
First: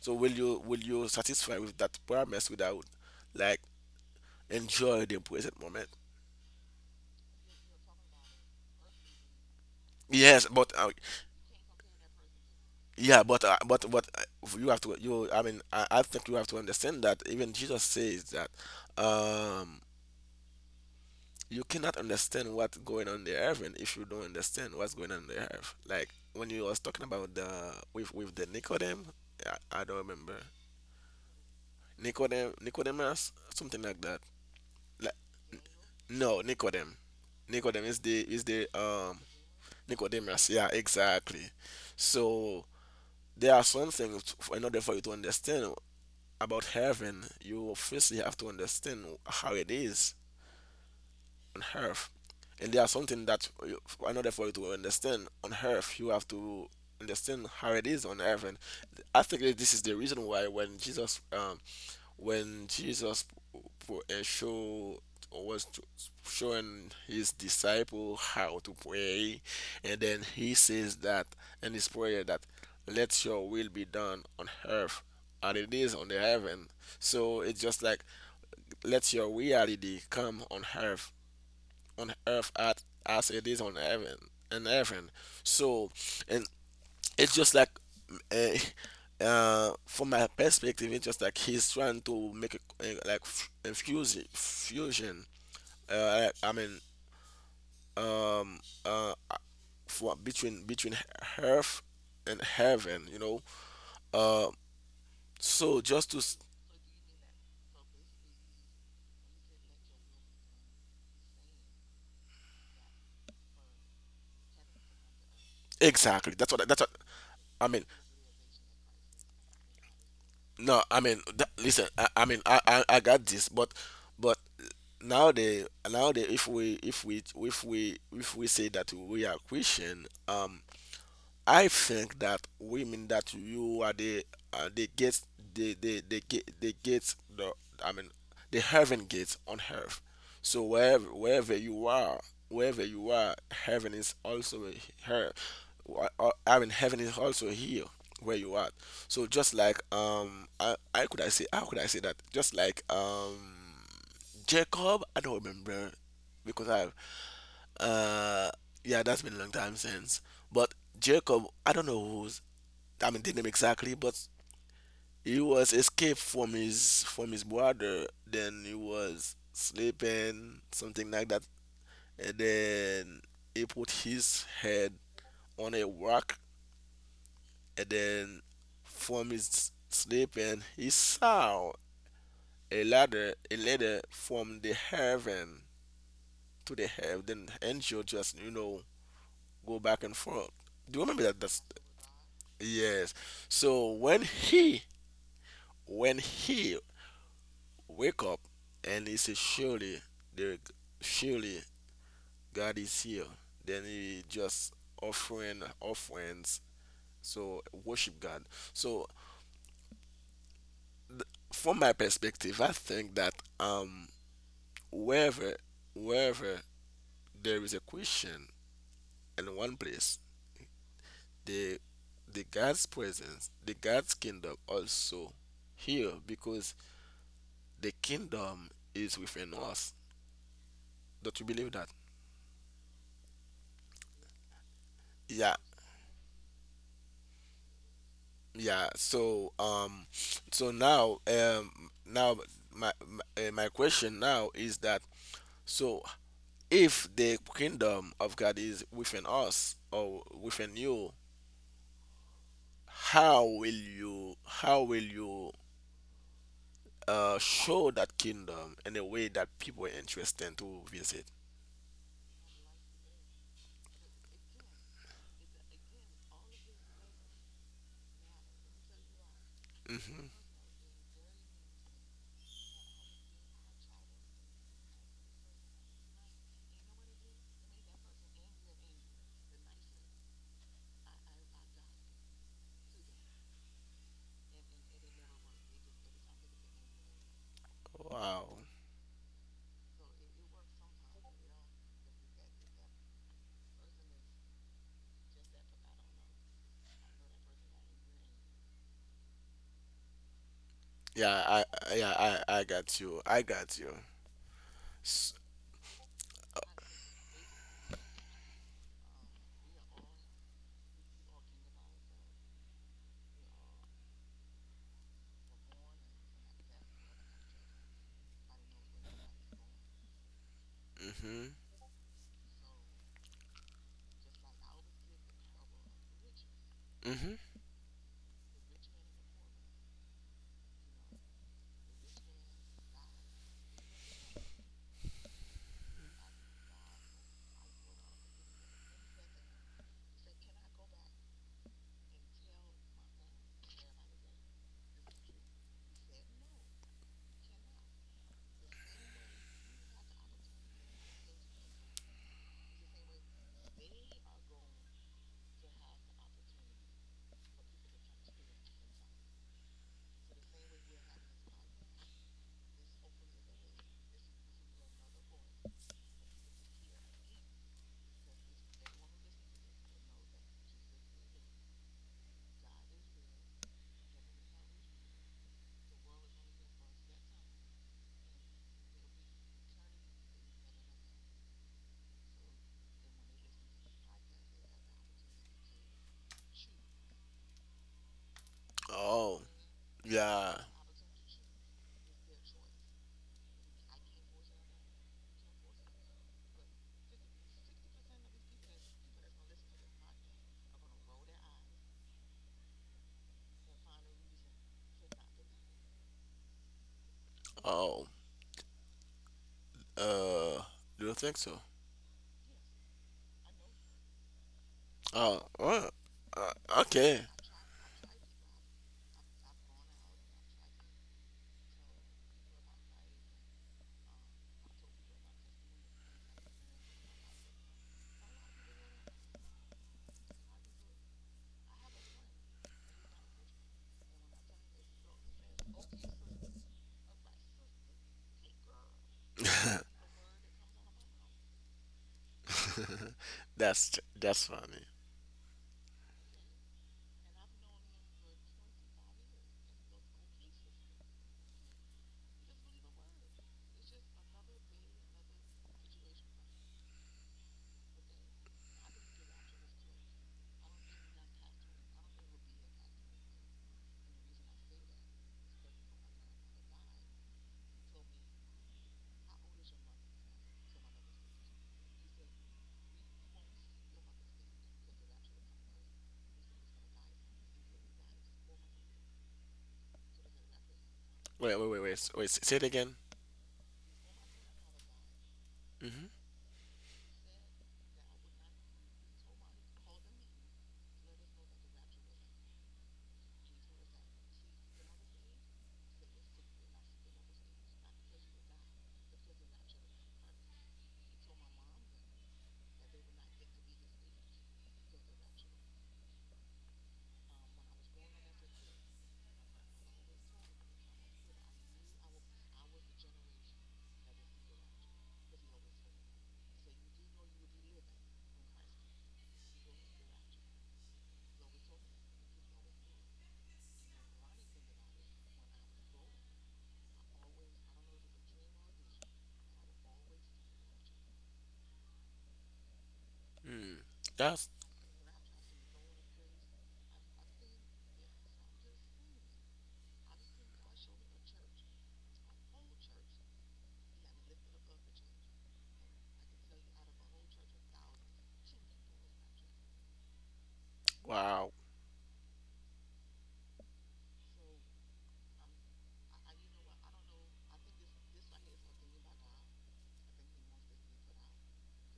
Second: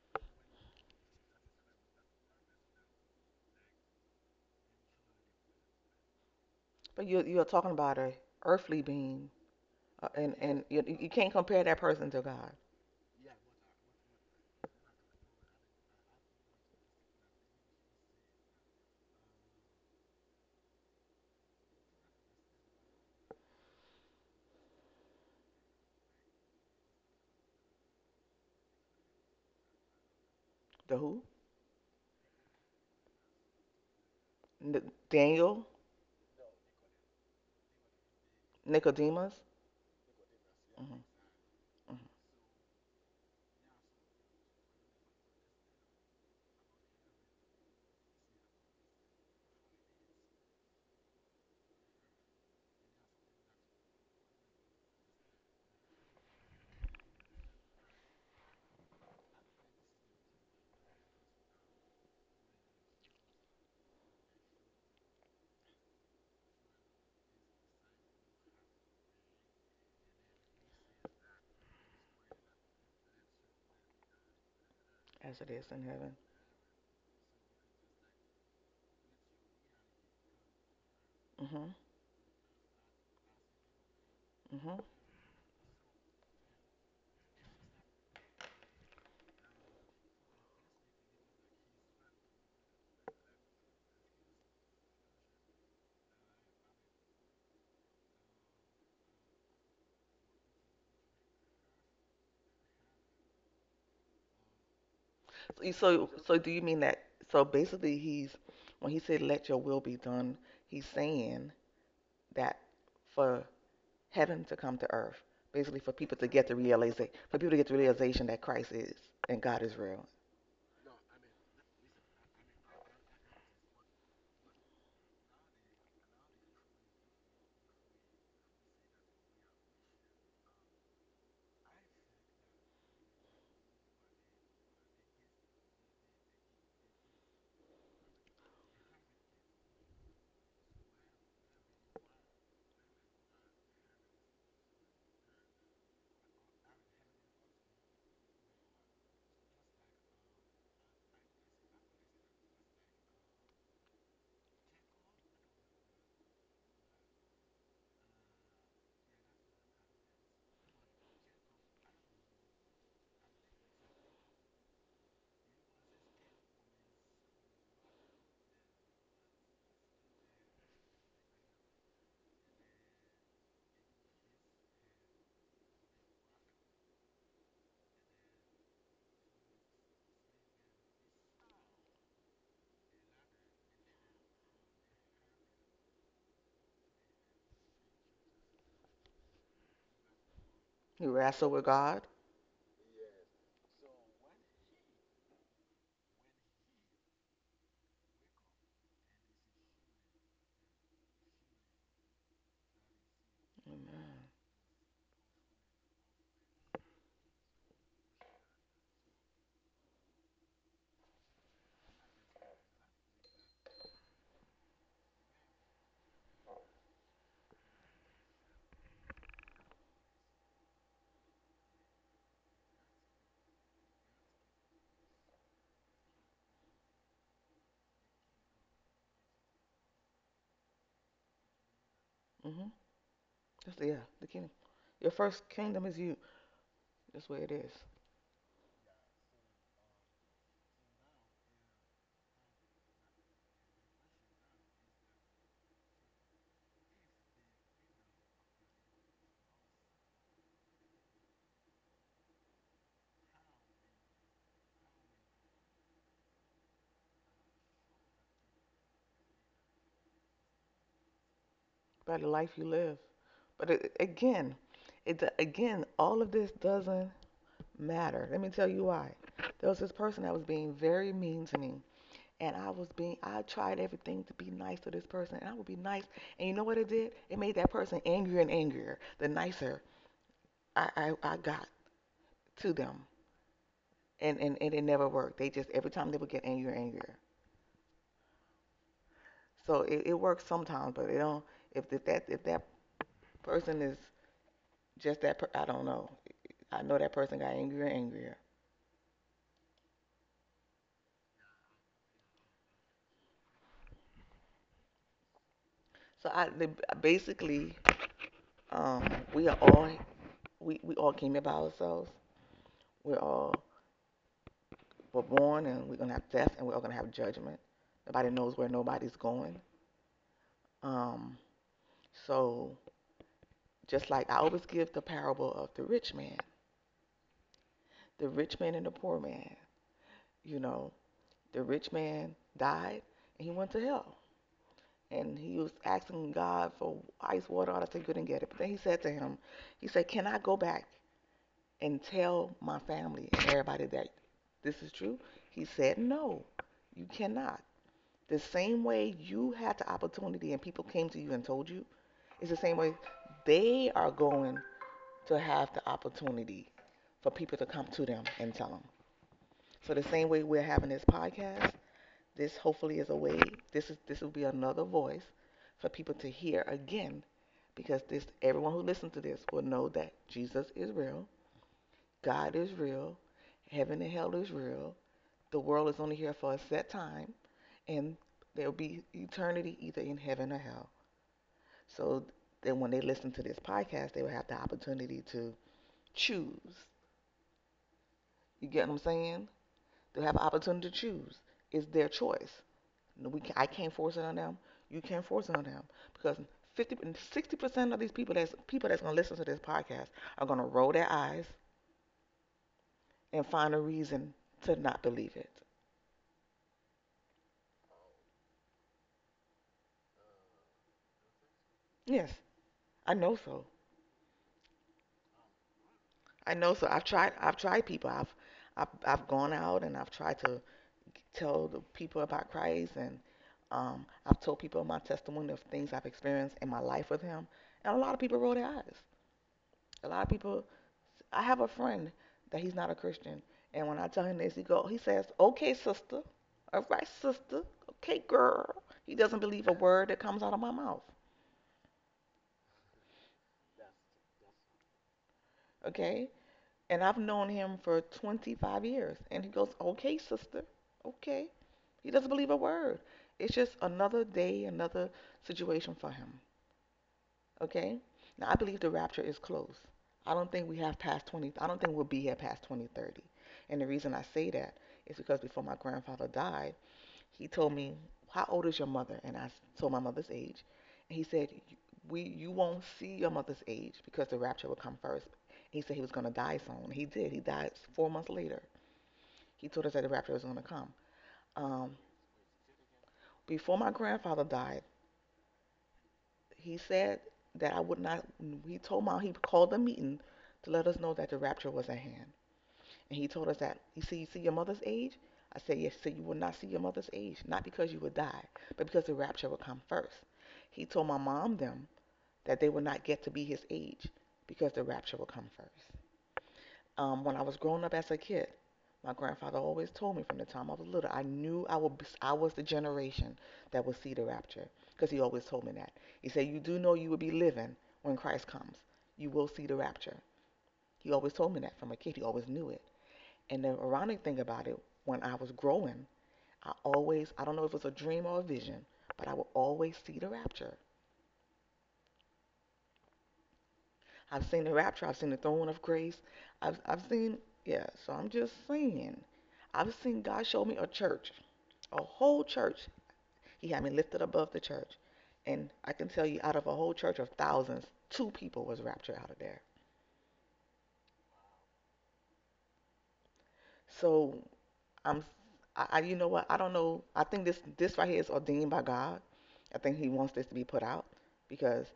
S1: So will you satisfy with that promise without like enjoy the present moment?
S2: But you're talking about a earthly being, and
S1: Yes, but
S2: you, you can't compare that person to God.
S1: yeah, but uh, but but uh, you have to you. I mean, I think you have to understand that even Jesus says that um you cannot understand what's going on in the heaven if you don't understand what's going on in the earth. Like when you was talking about the with the Nicodem, I don't remember
S2: The who?
S1: Nicodemus something like that.
S2: Daniel,
S1: No, Nicodem. Nicodem is the
S2: Nicodemus.
S1: Nicodemus. Yeah,
S2: Hmm. Hmm.
S1: exactly. So there are some things in order for you to understand about heaven, you firstly have to understand how it is on earth. And there are something that in order for you to understand on earth, you have to understand how it is on heaven. I think that this is the reason why when Jesus p- p- uh, show or was t- showing his disciple how to pray, and then he says that in his prayer that let your will be done on earth
S2: As it
S1: and
S2: is
S1: it
S2: in
S1: is on
S2: heaven.
S1: the heaven. So it's just like let your reality come
S2: Hmm.
S1: on earth at, as it is on heaven, in
S2: Hmm.
S1: heaven. So, and it's just like from my perspective, it's just like he's trying to make a fusion. I mean, um, uh, for between earth and heaven, you know. Uh,
S2: So, you-
S1: so
S2: so
S1: just to
S2: so do you mean that? So basically, he's when he said, "Let your will be done," he's saying that for heaven to come to earth, basically
S1: exactly that's what
S2: for people to
S1: I
S2: get the
S1: mean.
S2: realization that Christ is and God is real.
S1: No, I mean, that, listen, I mean, I got this, but but nowadays if we say that we are Christian, I think that women that you are they get they get the I mean the heaven gates on earth. So wherever you are, wherever you are, heaven is also here. I mean heaven is also here where you are. So just like I could I say how could I say that? Just like Jacob, I don't remember because I uh, yeah, that's been a long time since. But Jacob, I don't know who's, I mean, the name exactly, but he was escaped from his brother. Then he was sleeping, something like that. And then he put his head on a rock. And then from his sleeping, he saw a ladder from the heaven to the heaven. Then angel just, you know, go back and forth. Do you
S2: You
S1: remember that?
S2: wrestle
S1: That's
S2: with God.
S1: yes. So when he wake up and he says, "Surely there, surely God is here," then he
S2: Mm-hmm.
S1: just offerings. So worship God. So from my perspective, I think that wherever wherever there is a Christian in one place, the the God's presence, the God's kingdom also here because the kingdom is within us. Don't you believe that?
S2: Mm-hmm. That's yeah, the kingdom. Your first
S1: Yeah,
S2: kingdom is you. That's where it is.
S1: yeah. So, so now, now my question now is that so if the kingdom of God is within us or within you, how will you show that kingdom in a way that people are interested to visit?
S2: By the life you live. But it again, all of this doesn't matter. Let me tell you why. There was this person
S1: Hmm.
S2: that was being very mean to me, and I was being I tried everything to be nice to this person, and I would be nice. And you know what it did? It made that person angrier and angrier. The nicer I got to them, and it never worked. They just, every time they would get angrier and angrier.
S1: Wow.
S2: So it works sometimes, but it don't, if that person is just that, I don't know. I know that person got angrier and angrier.
S1: Yeah, I- yeah I got you. I got you. S-
S2: So, basically, um, we are all, we all came here by ourselves. We're all, we're born and we're gonna have death and we're all gonna have judgment. Nobody knows where nobody's going. Um,
S1: mhm.
S2: so just like I always give the parable of
S1: Mhm.
S2: the rich man and the poor man. You know, the rich man died and he went to hell. And he was asking God for ice water, all that stuff. He couldn't get it. But then he said to him, he said, "Can I go back and tell my family and everybody that this is true?" He said, "No, you cannot. The same way you had the opportunity and people came to you and told you, it's the same way they are going to have the opportunity for people to come to them and tell them." So the same way we're having this podcast, this hopefully is a way, this will be another voice for people to hear again, because this everyone who listens to this will know that Jesus is real, God is real, heaven and hell is real. The world is only here for a set time and there'll be eternity either in heaven or hell. So then when they listen to this podcast, they will have the opportunity to choose. You get what I'm
S1: Oh,
S2: saying? They'll have an
S1: yeah.
S2: opportunity to choose. It's their choice. No, I can't force it on them. You can't force it on them because 50 60% of these people that's gonna listen to this podcast are gonna roll their eyes and find a reason to not believe it.
S1: Oh, Uh, do you think so?
S2: Yes, I know so.
S1: Oh, well, uh,
S2: I know so. I've
S1: okay.
S2: tried. I've tried people. I've gone out and I've tried to tell the people about Christ, and I've told people my testimony of things I've experienced in my life with Him, and a lot of people roll their eyes. A lot of people I have a friend that he's not a Christian, and when I tell him this, he says, "Okay, sister, all right, sister, okay, girl." He doesn't believe a word that comes out of my mouth,
S1: That's funny.
S2: okay? And I've known him for 25 years, and he goes, "Okay, sister, okay." He doesn't believe a word. It's just another day, another situation for him, okay? Now I believe the rapture is close. I don't think we have past 20. I don't think we'll be here past 2030. And the reason I say that is because before my grandfather died, he told me, "How old is your mother?" And I told my mother's age. And he said, "We, you won't see your mother's age because the rapture will come first." He said he was going to die soon. He did. He died 4 months later. He told us that the rapture was going to come.
S1: Wait, wait, wait, wait,
S2: Um,
S1: s- wait. s- Say it again.
S2: Before my grandfather died,
S1: Mm-hmm.
S2: he said that I would not. He told my He called a meeting to let us know that the rapture was at hand. And he told us that, you see your mother's age? I said, "Yes, so you will not see your mother's age, not because you will die, but because the rapture will come first." He told my mom them that they will not get to be his age because the rapture will come first. When I was growing up as a kid, my grandfather always told me from the time I was little, I knew I would be, I was the generation that would see the rapture because he always told me that. He said, "You do know you will be living when Christ comes. You will see the rapture." He always told me that from a kid. He always knew it. And the ironic thing about it, when I was growing, I don't know if it was a dream or a vision, but I would always see the rapture.
S1: Mm. That's
S2: I've seen the rapture, I've seen the throne of grace. I've seen, yeah, so I'm just saying. I've seen God show me a church, a whole church. He had me lifted above the church. And I can tell you, out of a whole church of thousands, two people was raptured out of there.
S1: wow.
S2: So I'm, I you know what? I don't know. I think this right here is ordained by God. I think He wants this to be put out because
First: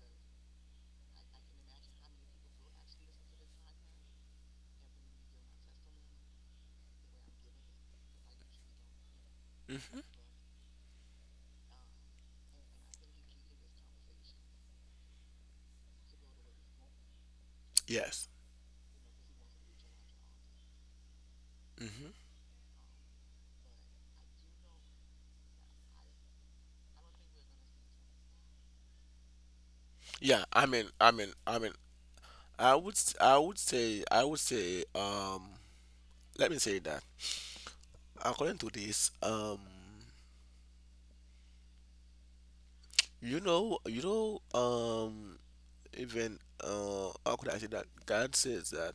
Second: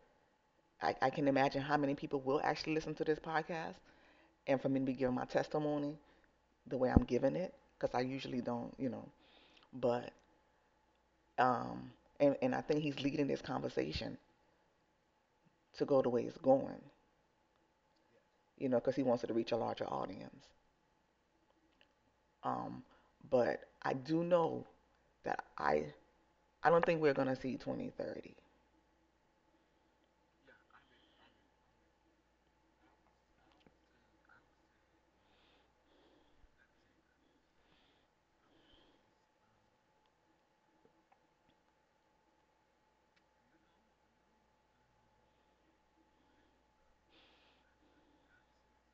S2: I can imagine how many people will actually listen to this podcast and for me to be giving my testimony the way I'm giving it, because I usually don't.
S1: Mm-hmm.
S2: But, um, and I think he's leading this conversation to go the way it's going,
S1: Yes.
S2: you know, because he wants it to reach a larger audience.
S1: Mm-hmm.
S2: Um, but I do know that I don't think we're going to see 2030,
S1: Yeah. I mean, I mean, I mean. I would say. Let me say that. According to this, you know, you know, um, even how could I say that? God says that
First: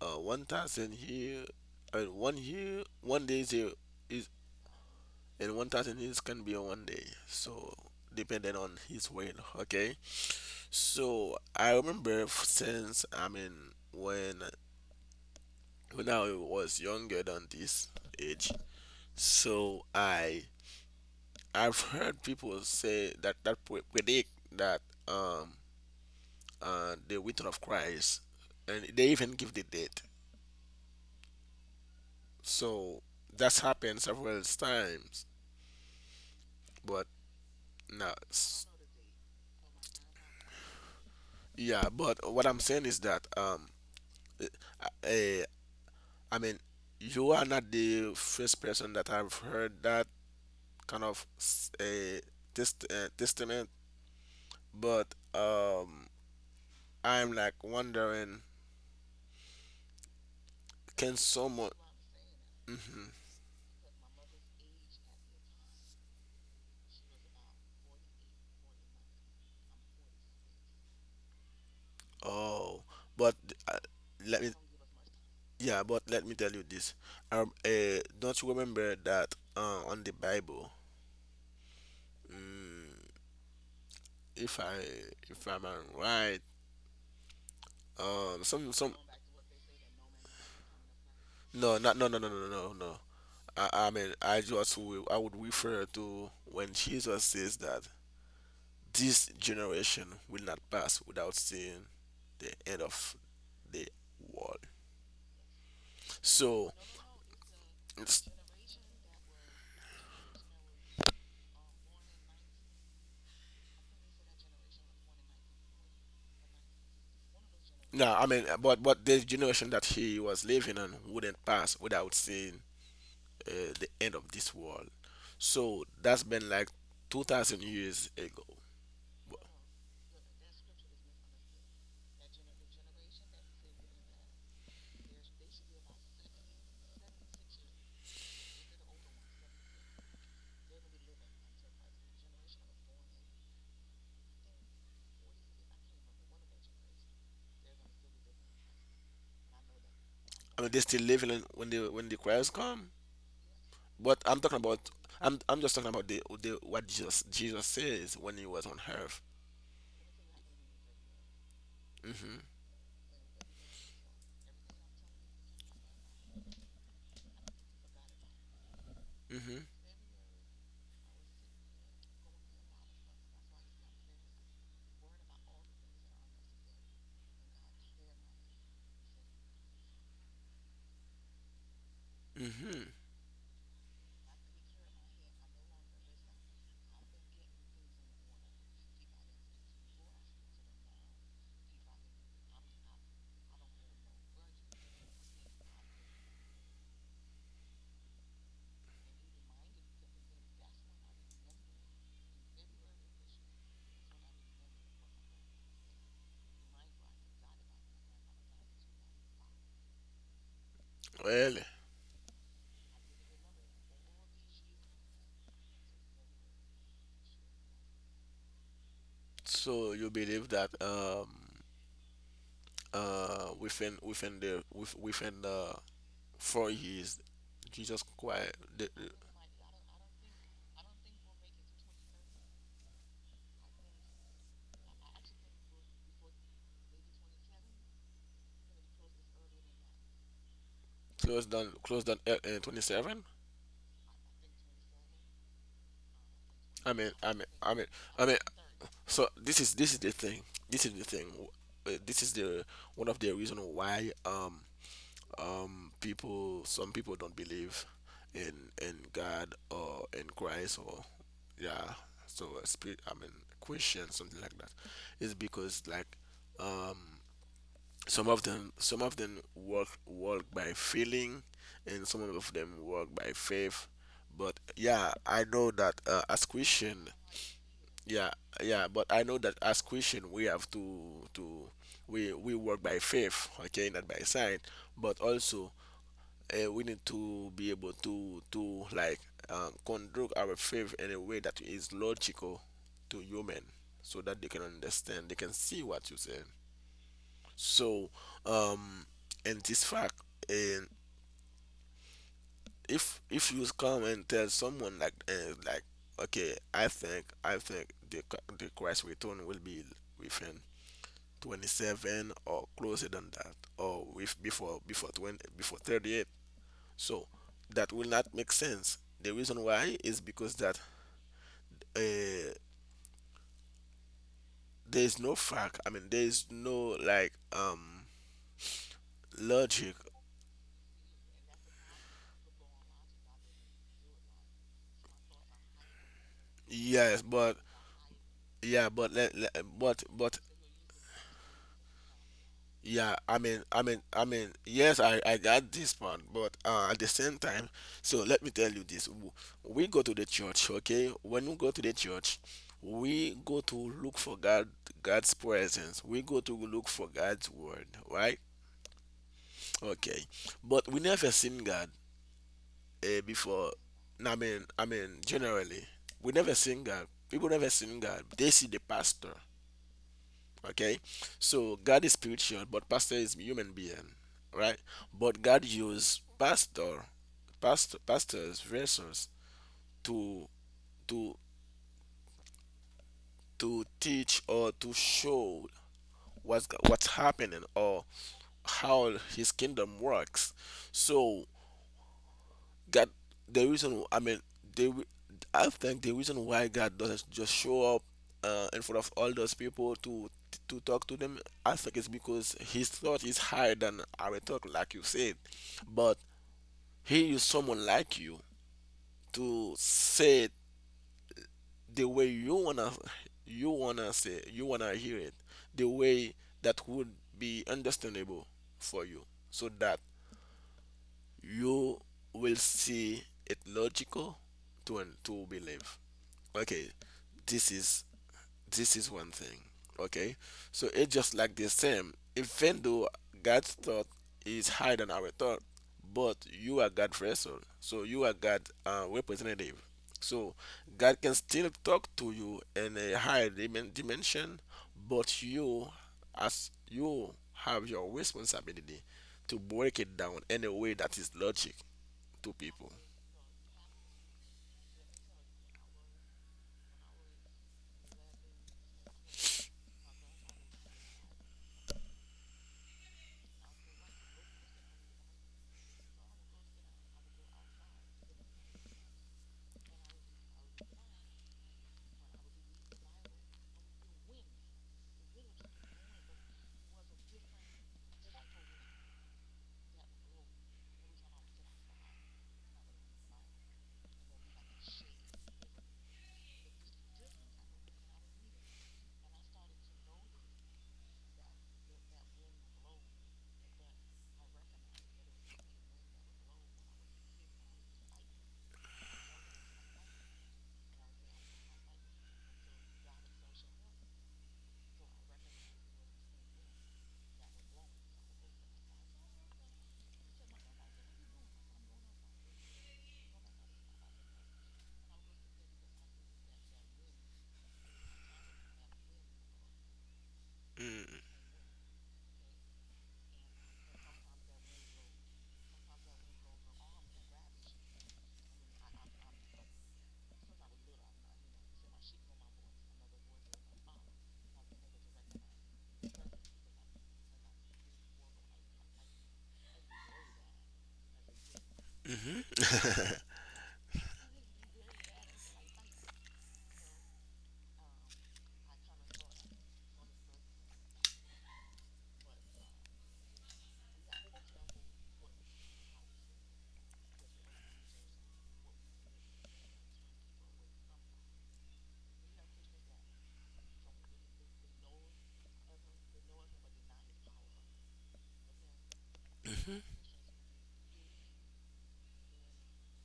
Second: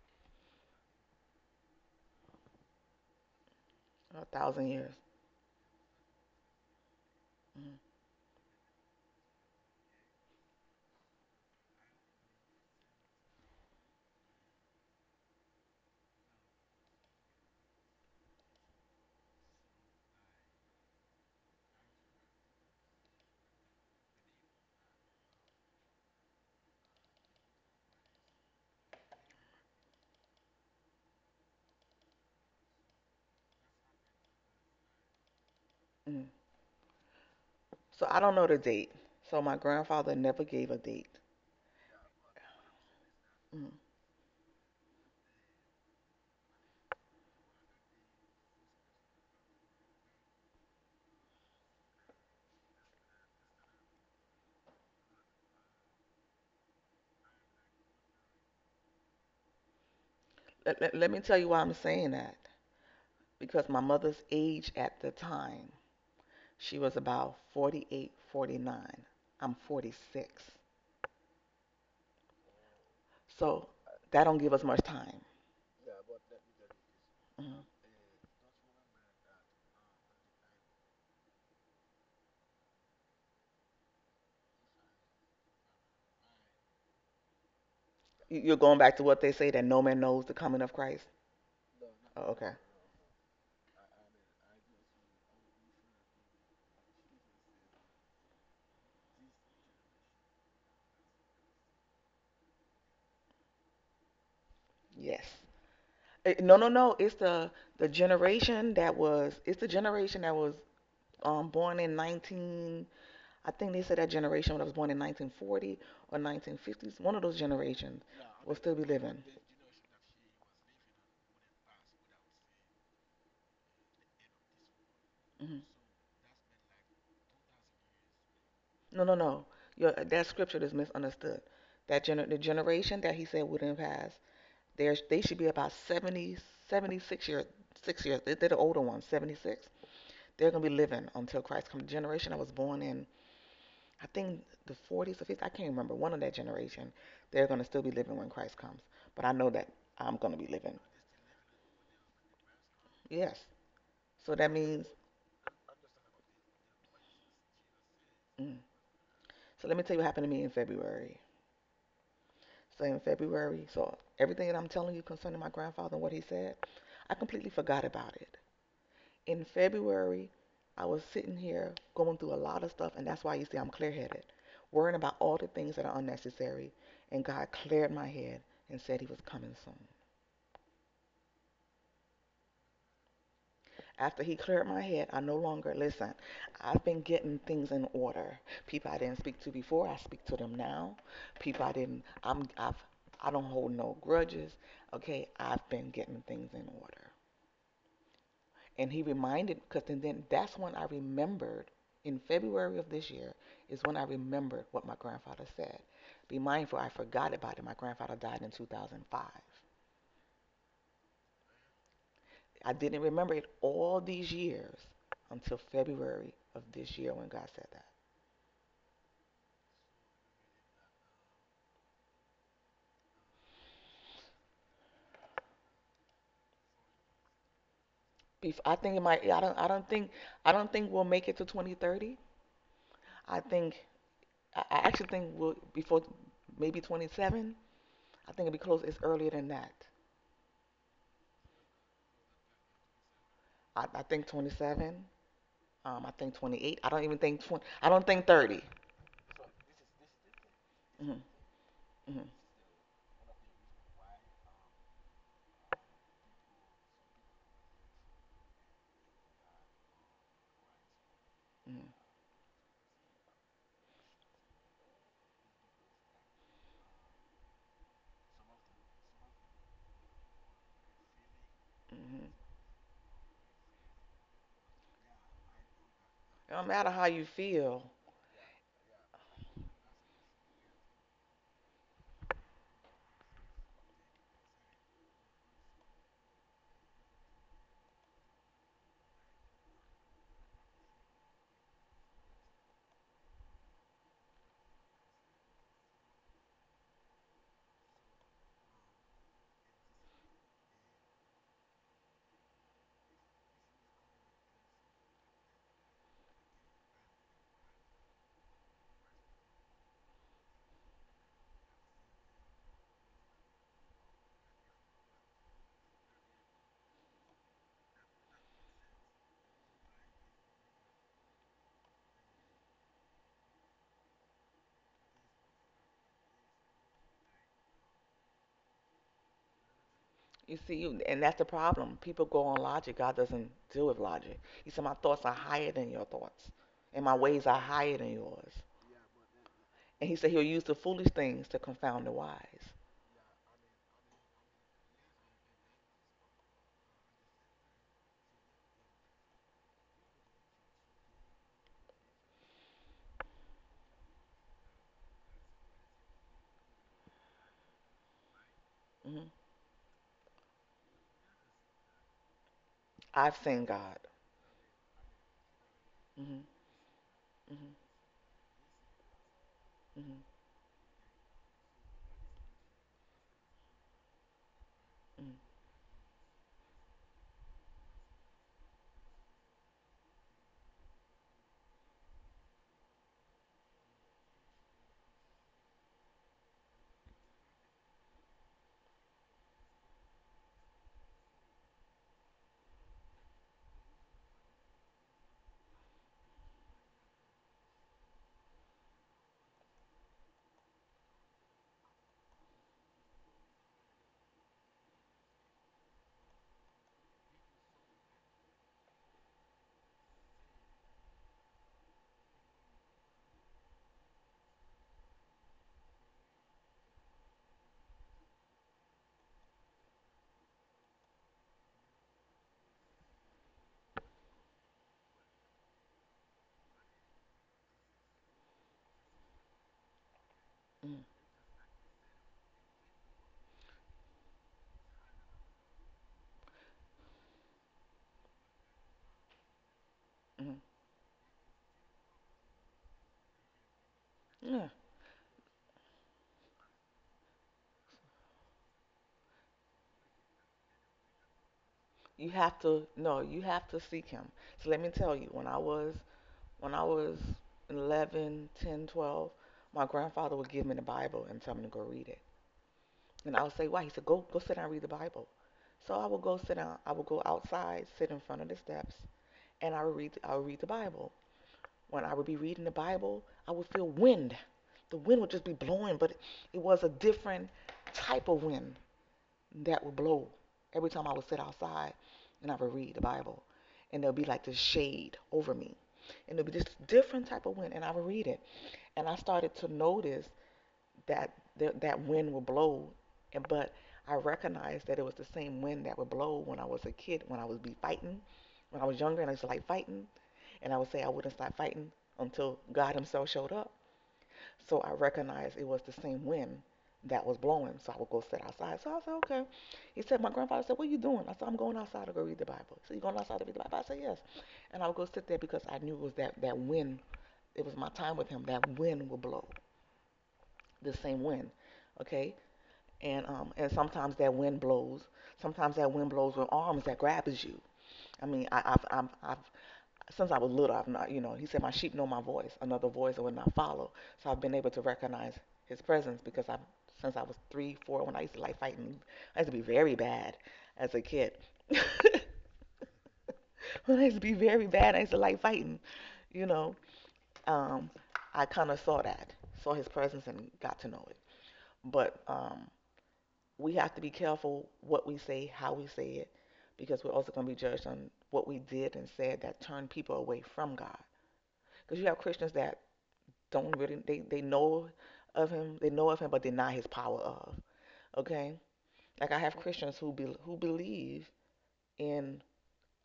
S1: 1,000 here and one here 1 day zero
S2: a
S1: is
S2: thousand years.
S1: and 1,000 years can be on 1 day, so
S2: Mm.
S1: depending on his weight, okay. So I remember since I mean when I was younger than this age, so I've heard people say that predict that um the return of Christ, and they even give the date. So that's happened several times,
S2: Mm.
S1: but
S2: So
S1: No,
S2: I don't know the
S1: s-
S2: date. So my grandfather never gave a date.
S1: yeah, but what I'm saying is that,
S2: Mm.
S1: I, eh, I mean, you are not the first person that I've heard that kind of a testament, but um, I'm like wondering,
S2: Let
S1: can
S2: me tell you why
S1: someone?
S2: I'm saying that.
S1: Mhm.
S2: Because my mother's age at the time, she was about 48, 49. I'm 46.
S1: Oh, but
S2: So
S1: uh,
S2: that don't
S1: let me.
S2: give us much time.
S1: Yeah, but let me tell you this.
S2: Mhm.
S1: Don't you remember that on the Bible? Mm, if I if I'm right,
S2: Are going
S1: some
S2: back to what they say that no man knows the coming of Christ.
S1: no, not no no
S2: Oh,
S1: no no no
S2: okay.
S1: no. no. I mean, I would refer to when Jesus says that this generation will not pass without seeing the end of the world.
S2: Yes. No, no,
S1: So
S2: no. It's the
S1: it's-
S2: generation that was. It's the generation that was born in 19. I think they said that generation that was born in 1940 or 1950s. One of those generations
S1: no, I mean,
S2: will still be
S1: but the
S2: living.
S1: generation that he was living in wouldn't pass without seeing the end of this world.
S2: Mhm.
S1: So that's been like 2,000 years ago.
S2: No, no, no. That scripture is misunderstood. The generation that he said wouldn't pass, there's they should be about 70, 76 years, 6 years. They're the older ones, 76. They're gonna be living until Christ comes. The generation I was born in, I think the 40s or 50s, I can't remember. One of that generation, they're gonna still be living when Christ comes. But I know that I'm gonna be
S1: I mean,
S2: living.
S1: they still live in when the Christ come.
S2: Yes.
S1: But
S2: So
S1: I'm
S2: that
S1: talking
S2: means.
S1: about I'm just talking about the what Jesus says when he
S2: Mm.
S1: was on earth.
S2: So let me tell you what happened to me in February.
S1: Mm-hmm.
S2: So in February, so everything that I'm telling you concerning my grandfather and what he said, I completely forgot about it. In
S1: Mm-hmm.
S2: February, I was sitting here going through a lot of stuff, and that's why you see I'm clear headed, worrying about all the things that are unnecessary. And God cleared my head and said He was coming soon.
S1: Mm-hmm.
S2: After He cleared my head, I no longer listen. I've been getting things in order. People I didn't speak to before, I speak to them now. People I didn't, I'm, I've, I don't hold no grudges. Okay, I've been getting things in order. And he reminded, because then that's when I remembered, in February of this year, is when I remembered what my grandfather said. Be mindful, I forgot about it. My grandfather died in 2005.
S1: Well,
S2: I didn't remember it all these years until February of this year when God said that.
S1: so you believe that within within the 4 years, Jesus quite
S2: I
S1: the,
S2: think it
S1: the,
S2: might. I don't. I don't think. I don't think we'll make it to 2030. I think. I actually think we'll before maybe 27. I think it'll be close. It's earlier than that.
S1: closed down, closed down, 27.
S2: I think 27. I think 28. I
S1: I
S2: don't
S1: mean
S2: even
S1: I
S2: think
S1: mean
S2: 20.
S1: I mean
S2: I don't
S1: I
S2: think
S1: mean.
S2: 30.
S1: So this is the thing. This is the
S2: Hmm.
S1: thing. This
S2: Hmm.
S1: is the one of the reason why people some people don't believe in in God or in Christ or
S2: Hmm.
S1: yeah, so a spirit I mean Christian something like that is because like um some of them work by feeling and some
S2: Hmm.
S1: of them work by faith. But yeah, I know that as
S2: It don't matter how
S1: Christian,
S2: you feel.
S1: yeah, yeah, but I know that as Christian we have to we work by faith, okay, not by sight. But also, we need to be able to like conduct our faith in a way that is logical to human so that they can understand they can see what you say. So, um and this fact, and if you come and tell someone like okay, I think the, the Christ return will be within 27, or closer than that, or with before before 20, before 38. So that will not make sense. The reason why is because that uh, there's no fact. I mean, there's no like logic.
S2: You see, and that's the problem. People go on logic. God doesn't deal with logic. He said, "My thoughts are higher than your thoughts, and my
S1: Yes,
S2: ways
S1: but
S2: are higher than yours." And He said,
S1: but
S2: He'll use the foolish things to confound the wise.
S1: yeah. Yes, I got this part, but at the same time, so let me tell you this. We go to the church, okay? When we go to the church, we go to look for God, God's presence. We go to look for God's word, right?
S2: Hmm.
S1: Okay, but we never seen God
S2: I've seen
S1: before.
S2: God.
S1: Nah, I mean, generally, we
S2: Hmm.
S1: never seen God. People never
S2: Hmm.
S1: seen God. They see the pastor.
S2: Hmm.
S1: Okay, so God is spiritual, but pastor is human being, right? But God used pastor, pastors, vessels to to teach or to show what's happening or how His kingdom works. So God, the reason I mean, they, re- I think the reason why God doesn't just show up in front of all those people to talk to them, I think it's because His thought is higher than our thought, like you said. But He used someone like you to say it the way you wanna say, you wanna hear it, the way that would be understandable for you, so that you will see it logical to believe. Okay, this is this is one thing. Okay, so
S2: Hmm. Hmm.
S1: it's just like the same. Even though God's thought is higher than our thought, but you are God vessel, so you are God representative. So
S2: Hmm.
S1: God can still talk to you in a higher dimension,
S2: Yeah.
S1: but you as you have your responsibility to break it down in a way that is logic to people.
S2: No, you have to seek Him. So let me tell you, when I was when I was 11, 10, 12, my grandfather would give me the Bible and tell me to go read it. And I would say, why? He said, go sit down and read the Bible. So I would go sit down. I would go outside, sit in front of the steps, and I would read the Bible. When I would be reading the Bible, I would feel wind. The wind would just be blowing, but it was a different type of wind that would blow every time I would sit outside and I would read the Bible. And there would be like this shade over me. And there would be this different type of wind, and I would read it. And I started to notice that that wind would blow, and but I recognized that it was the same wind that would blow when I was a kid, when I was be fighting, when I was younger, and I used to like fighting, and I would say I wouldn't stop fighting until God Himself showed up. So I recognized it was the same wind that was blowing, so I would go sit outside. So I said, okay. He said, my grandfather said, what are you doing? I said, I'm going outside to go read the Bible. So you going outside to read the Bible? I said, yes. And I would go sit there because I knew it was that wind. It was my time with Him. That wind would blow the same
S1: Mm.
S2: wind. Okay? And sometimes that wind blows. Sometimes that wind blows with arms that grabs you. I mean, I've since I was little, I've not, he said my sheep know my voice, another voice I would not follow. So I've been able to recognize his presence because I've since I was three, four, when I used to like fighting, I used to be very bad as a kid. When I used to be very bad, I used to like fighting. You know, um, I kind of saw his presence and got to know it. But We have to be careful what we say, how we say it, because we're also going to be judged on what we did and said that turned people away from God. Because you have Christians that don't really they know of him, they know of him, but deny his power of. Okay, like I have
S1: Hmm.
S2: Christians who who believe in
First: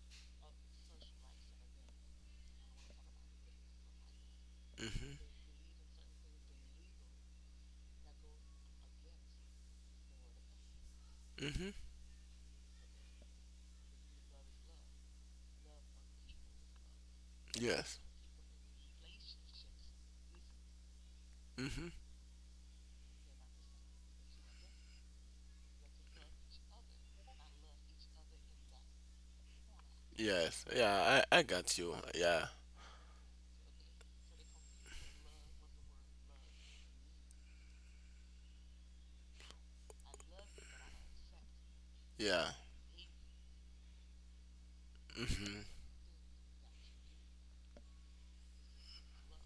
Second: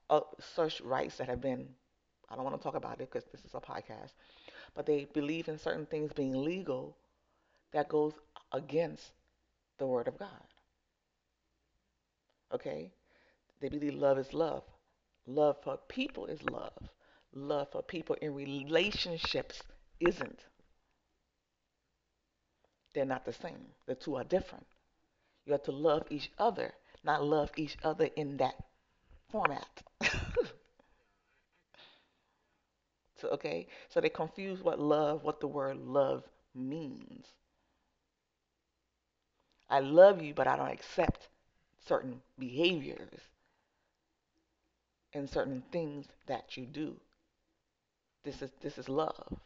S2: uh, such rights that have been. I don't want to talk about it because this is a podcast, but they
S1: Hmm.
S2: believe in certain things being legal that goes against the word of God.
S1: Hmm.
S2: Okay, they believe love is love. Love for people is love. Love for
S1: Yes.
S2: people in relationships isn't. They're not the same. The two are different. You have to love each other, not love each other in that format.
S1: Yes, yeah, I got you. Yeah,
S2: So, okay? So they confuse what love, what the word love means. I love you, but I don't accept certain
S1: yeah,
S2: behaviors and
S1: hmm,
S2: certain things that you do. This is love.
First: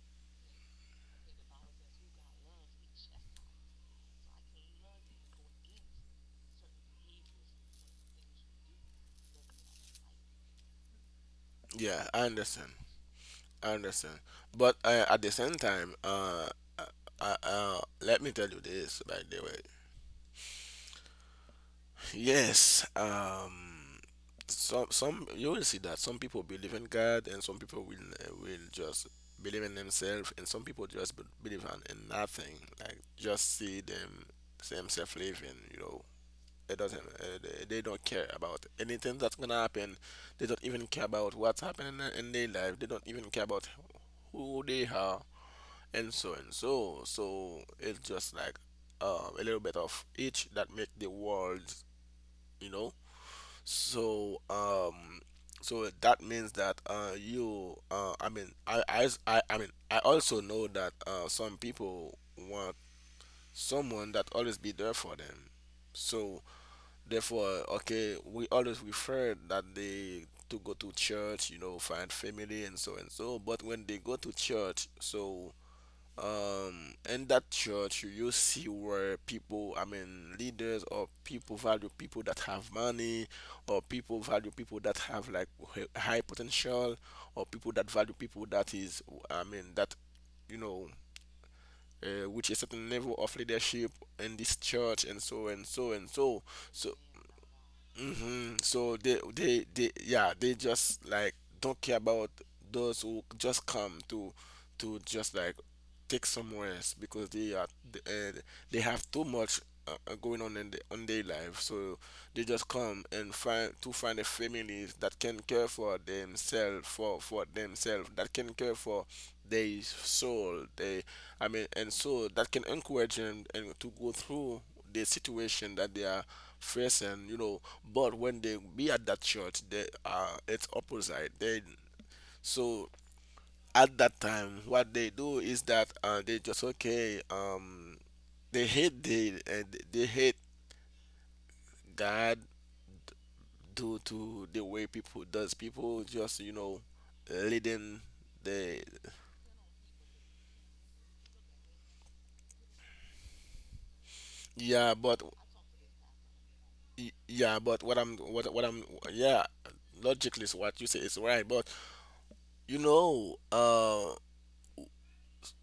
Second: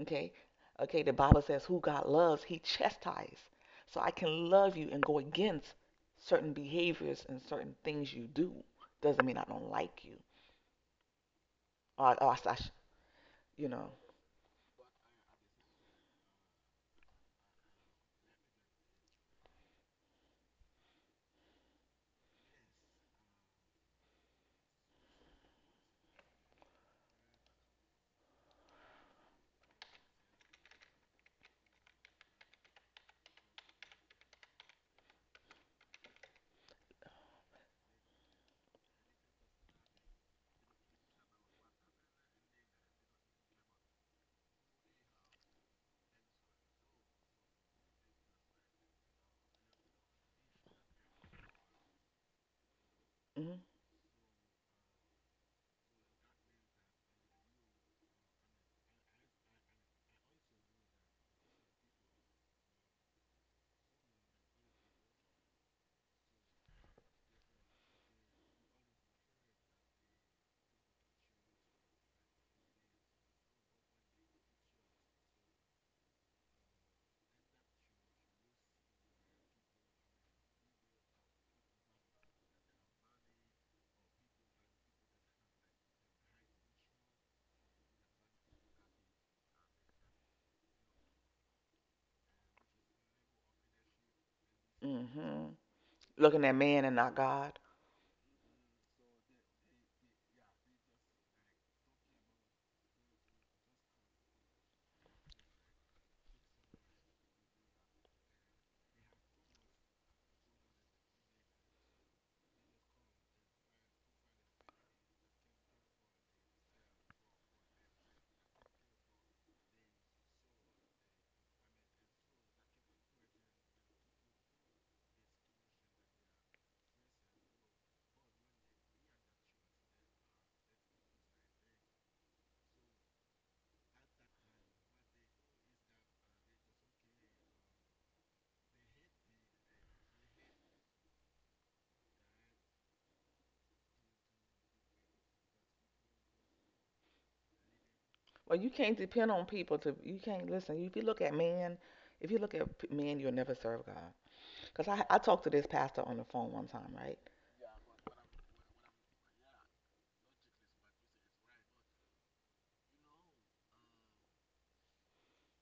S2: Okay. Okay, the Bible says who God loves, he chastises. So I can love you and go against certain behaviors and certain things you do. Doesn't mean I don't like you.
S1: yeah. I
S2: Or I,
S1: understand.
S2: you
S1: I
S2: know,
S1: understand. But at the same time, let me tell you this, by the way. Yes, some you will see that some people believe in God, and some people will just believe in themselves, and some people just believe in nothing, like just see them themselves living, you know. It doesn't. They- they don't care about anything that's gonna happen. They don't even care about what's happening in their life. They don't even care about who they are and so and so. So it's just like a little bit of each that make the world, you know.
S2: mm-hmm.
S1: So so that means that you, I mean, I mean, I also know that some people want someone that always be there for them. So therefore, okay, we always refer that they to go to church, you know, find family and so and so. But when they go to church, so in that church, you see where people, I mean, leaders or people value people that have money, or people value people that have like high potential, or people that value people that is, I mean, that you know, which is certain level of leadership in this church and
S2: Hmm.
S1: so and so and
S2: Looking
S1: so.
S2: at man and
S1: So
S2: not God.
S1: so they just like don't care about those who just come to just like take somewhere else because they are th- uh, they have too much going on in on their life, so they just come and find to find a family that can care for themselves, for themselves that can care for their soul. They, I mean, and so that can encourage them and to go through the situation that they are facing. But when they be at that church, they are, it's opposite. They, so at that time what they do is that they just okay, they hate they hate God due to the way people does. People just, leading
S2: Well, you
S1: the.
S2: can't depend on people to, you can't listen. If you look at man, if you look at man, you'll never serve God. Because
S1: Yeah
S2: I
S1: but
S2: talked to this pastor on the phone one time,
S1: y-
S2: right?
S1: yeah but what I'm yeah, logically is what you say is right, but you know,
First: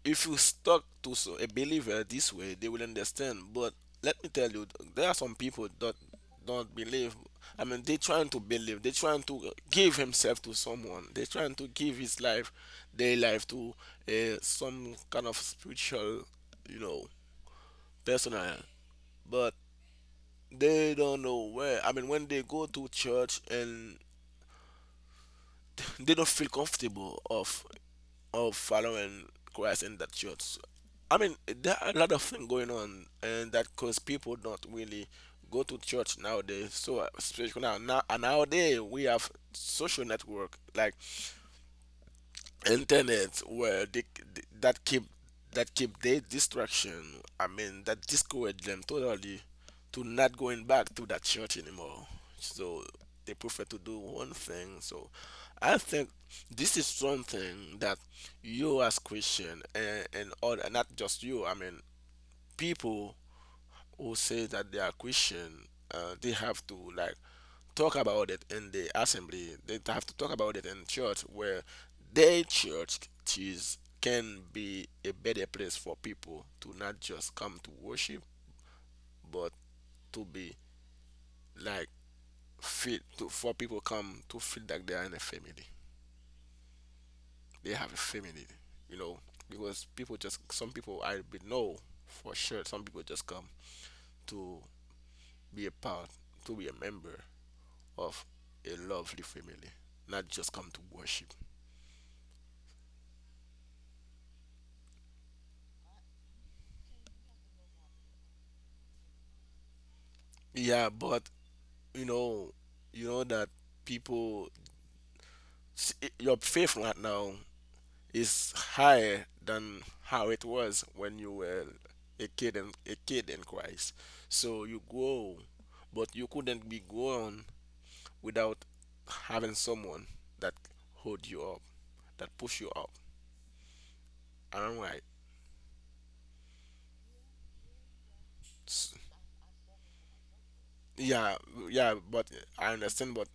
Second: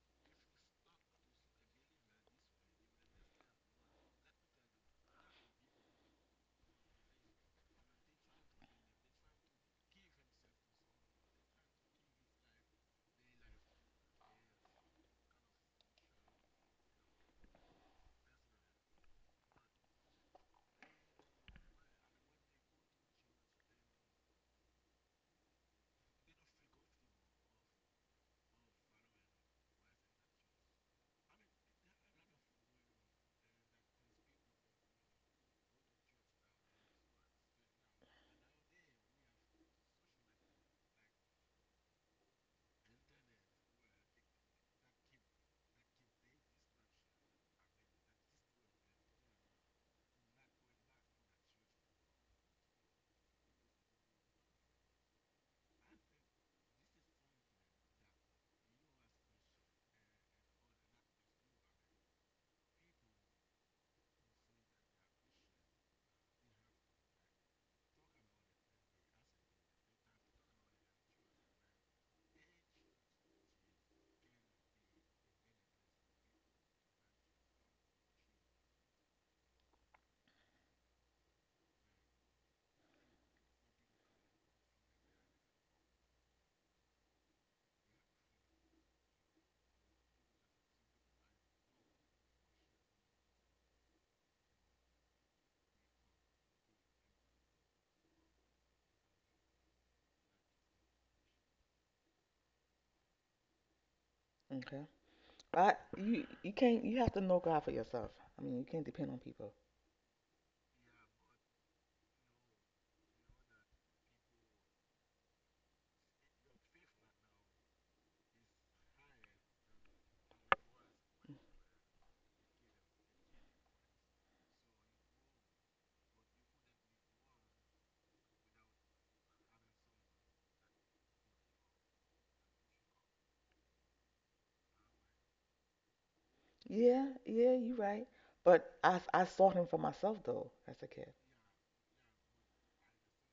S1: if you stuck to a believer this way, they will understand. But let me tell you, there are some people that don't believe. I mean, they trying to believe. They trying to give himself to someone. They trying to give his life, their life to some kind of spiritual, you know, personal. But they don't know where. I mean, when they go to church and they don't feel comfortable of following Christ in that church. I mean, there are a lot of things going on, and that cause people don't really go to church nowadays. So, especially now, nowadays we have social network like internet where that keep that keep their distraction. I mean, that discouraged them totally to not going back to that church anymore. So they prefer to do one thing. So I think this is something that you, as Christian, and other, not just you, I mean people who say that they are Christian, they have to like talk about it in the assembly. They have to talk about it in church, where their church is, can be a better place for people to not just come to worship, but to be like fit to for people come to feel like they are in a family. They have a family, you know, because people just, some people I be know for sure. Some people just come to be a part, to be a member, of a lovely family, not just come to worship.
S2: Okay. But you can't, you have to know God for yourself. I mean, you can't depend on people.
S1: Yeah, but you know, you know that people, your faith right now is higher than how it was when you were a kid, and a kid in Christ. So you grow, but you couldn't be grown without having someone that hold you up, that push you up. And I'm right.
S2: Yeah, yeah, you're right. But
S1: S-
S2: I sought him for myself though as a kid.
S1: Yeah, yeah, but I understand. But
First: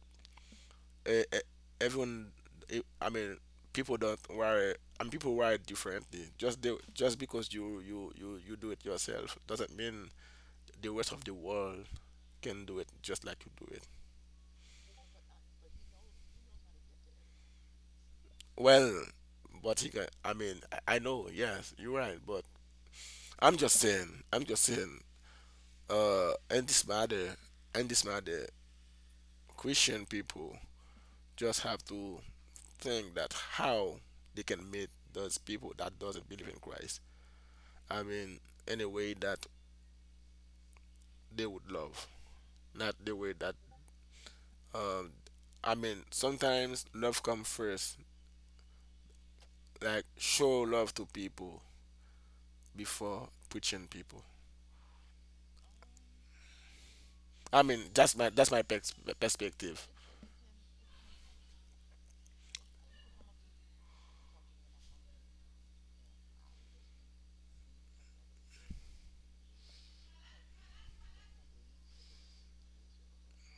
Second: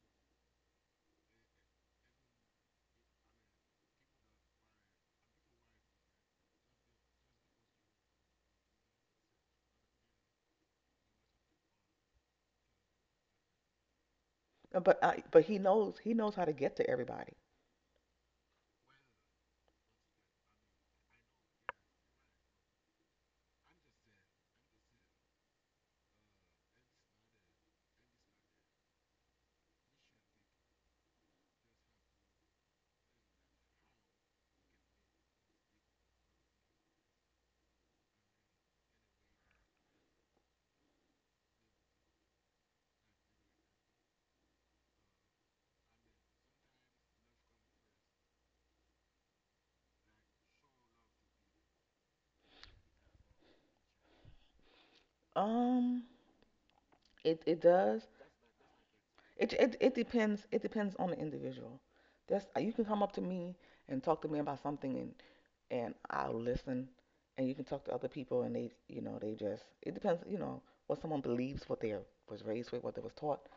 S1: eh, eh, everyone I mean, people don't worry and people worry differently. Just just because you, you do it yourself doesn't mean the rest of the world can do it just like you do it.
S2: But he knows how to get to everybody.
S1: Well, but he can, I mean, I know, yes, you're right, but I'm just saying, I'm just saying in this matter, in this matter, Christian people just have to think that how they can meet those people that doesn't believe in Christ. I mean, in a way that they would love, not the way that. Um, I mean, sometimes love comes first. Like show love to people before preaching people.
S2: Um, it
S1: I mean,
S2: does.
S1: that's my pex perspective.
S2: It depends. It depends on the individual. That's you can come up to me and talk to me about something and I'll listen. And you can talk to other people and they, you know, they just it depends, you know, what someone believes, what they was raised with, what they was taught.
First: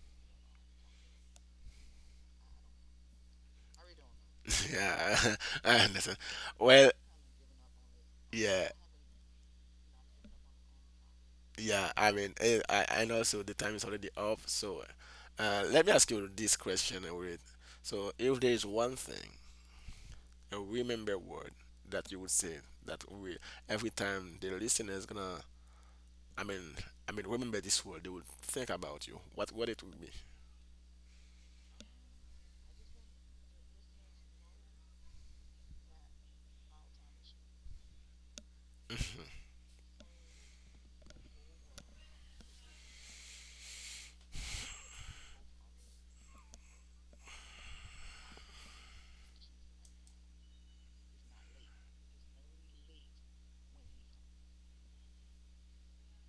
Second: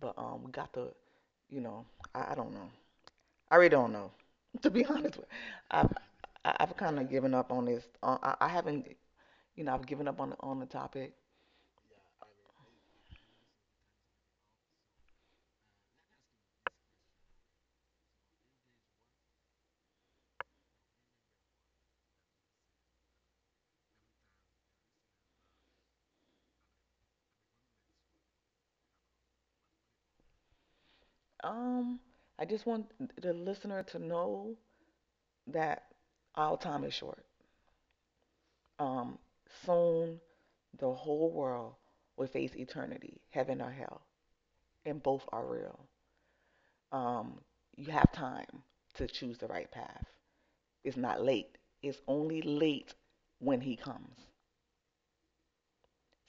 S2: But We got to, you know, I don't know. I really don't know. To be honest, with
S1: Yeah, I
S2: I've
S1: understand.
S2: I've
S1: Well,
S2: kind of given up on this. I
S1: yeah,
S2: haven't, you know, I've given up on on the topic.
S1: yeah. I mean, I know. So the time is already up. So, let me ask you this question, Reid. So, if there is one thing, a remember word, that you would say that we every time the listener is gonna, I mean I mean, remember this word, they would think about you, what it would be.
S2: Um, I just want the listener to know that our time is short. Um, Soon the whole world will face eternity, heaven or hell, and both are real. Um, you have time to choose the right path. It's not late. It's only late when he comes.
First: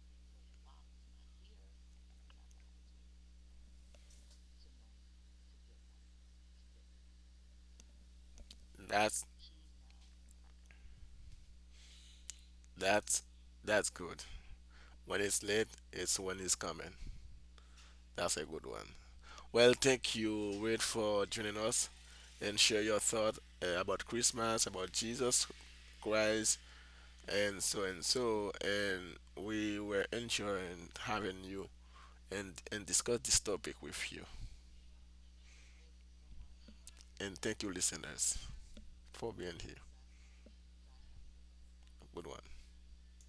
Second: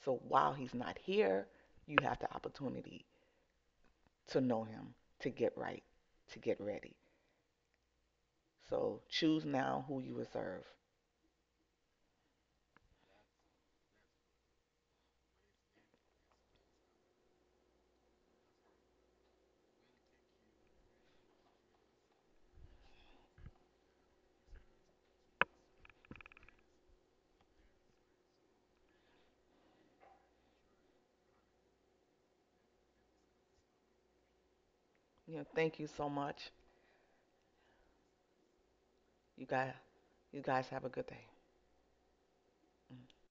S2: So while he's not here, you have the opportunity to know him, to get right, to get ready. So
S1: that's
S2: choose now who you will serve.
S1: that's that's good. When it's late, it's when it's coming. That's a good one. Well, thank you, Wade, for joining us and share your thought about Christmas, about Jesus Christ and so and so, and we were enjoying having you and discuss this topic with you.
S2: You know, thank you so much.
S1: And thank you, listeners, for
S2: You
S1: being
S2: guys,
S1: here.
S2: you guys have a good day.
S1: Good one.
S2: Mm-hmm.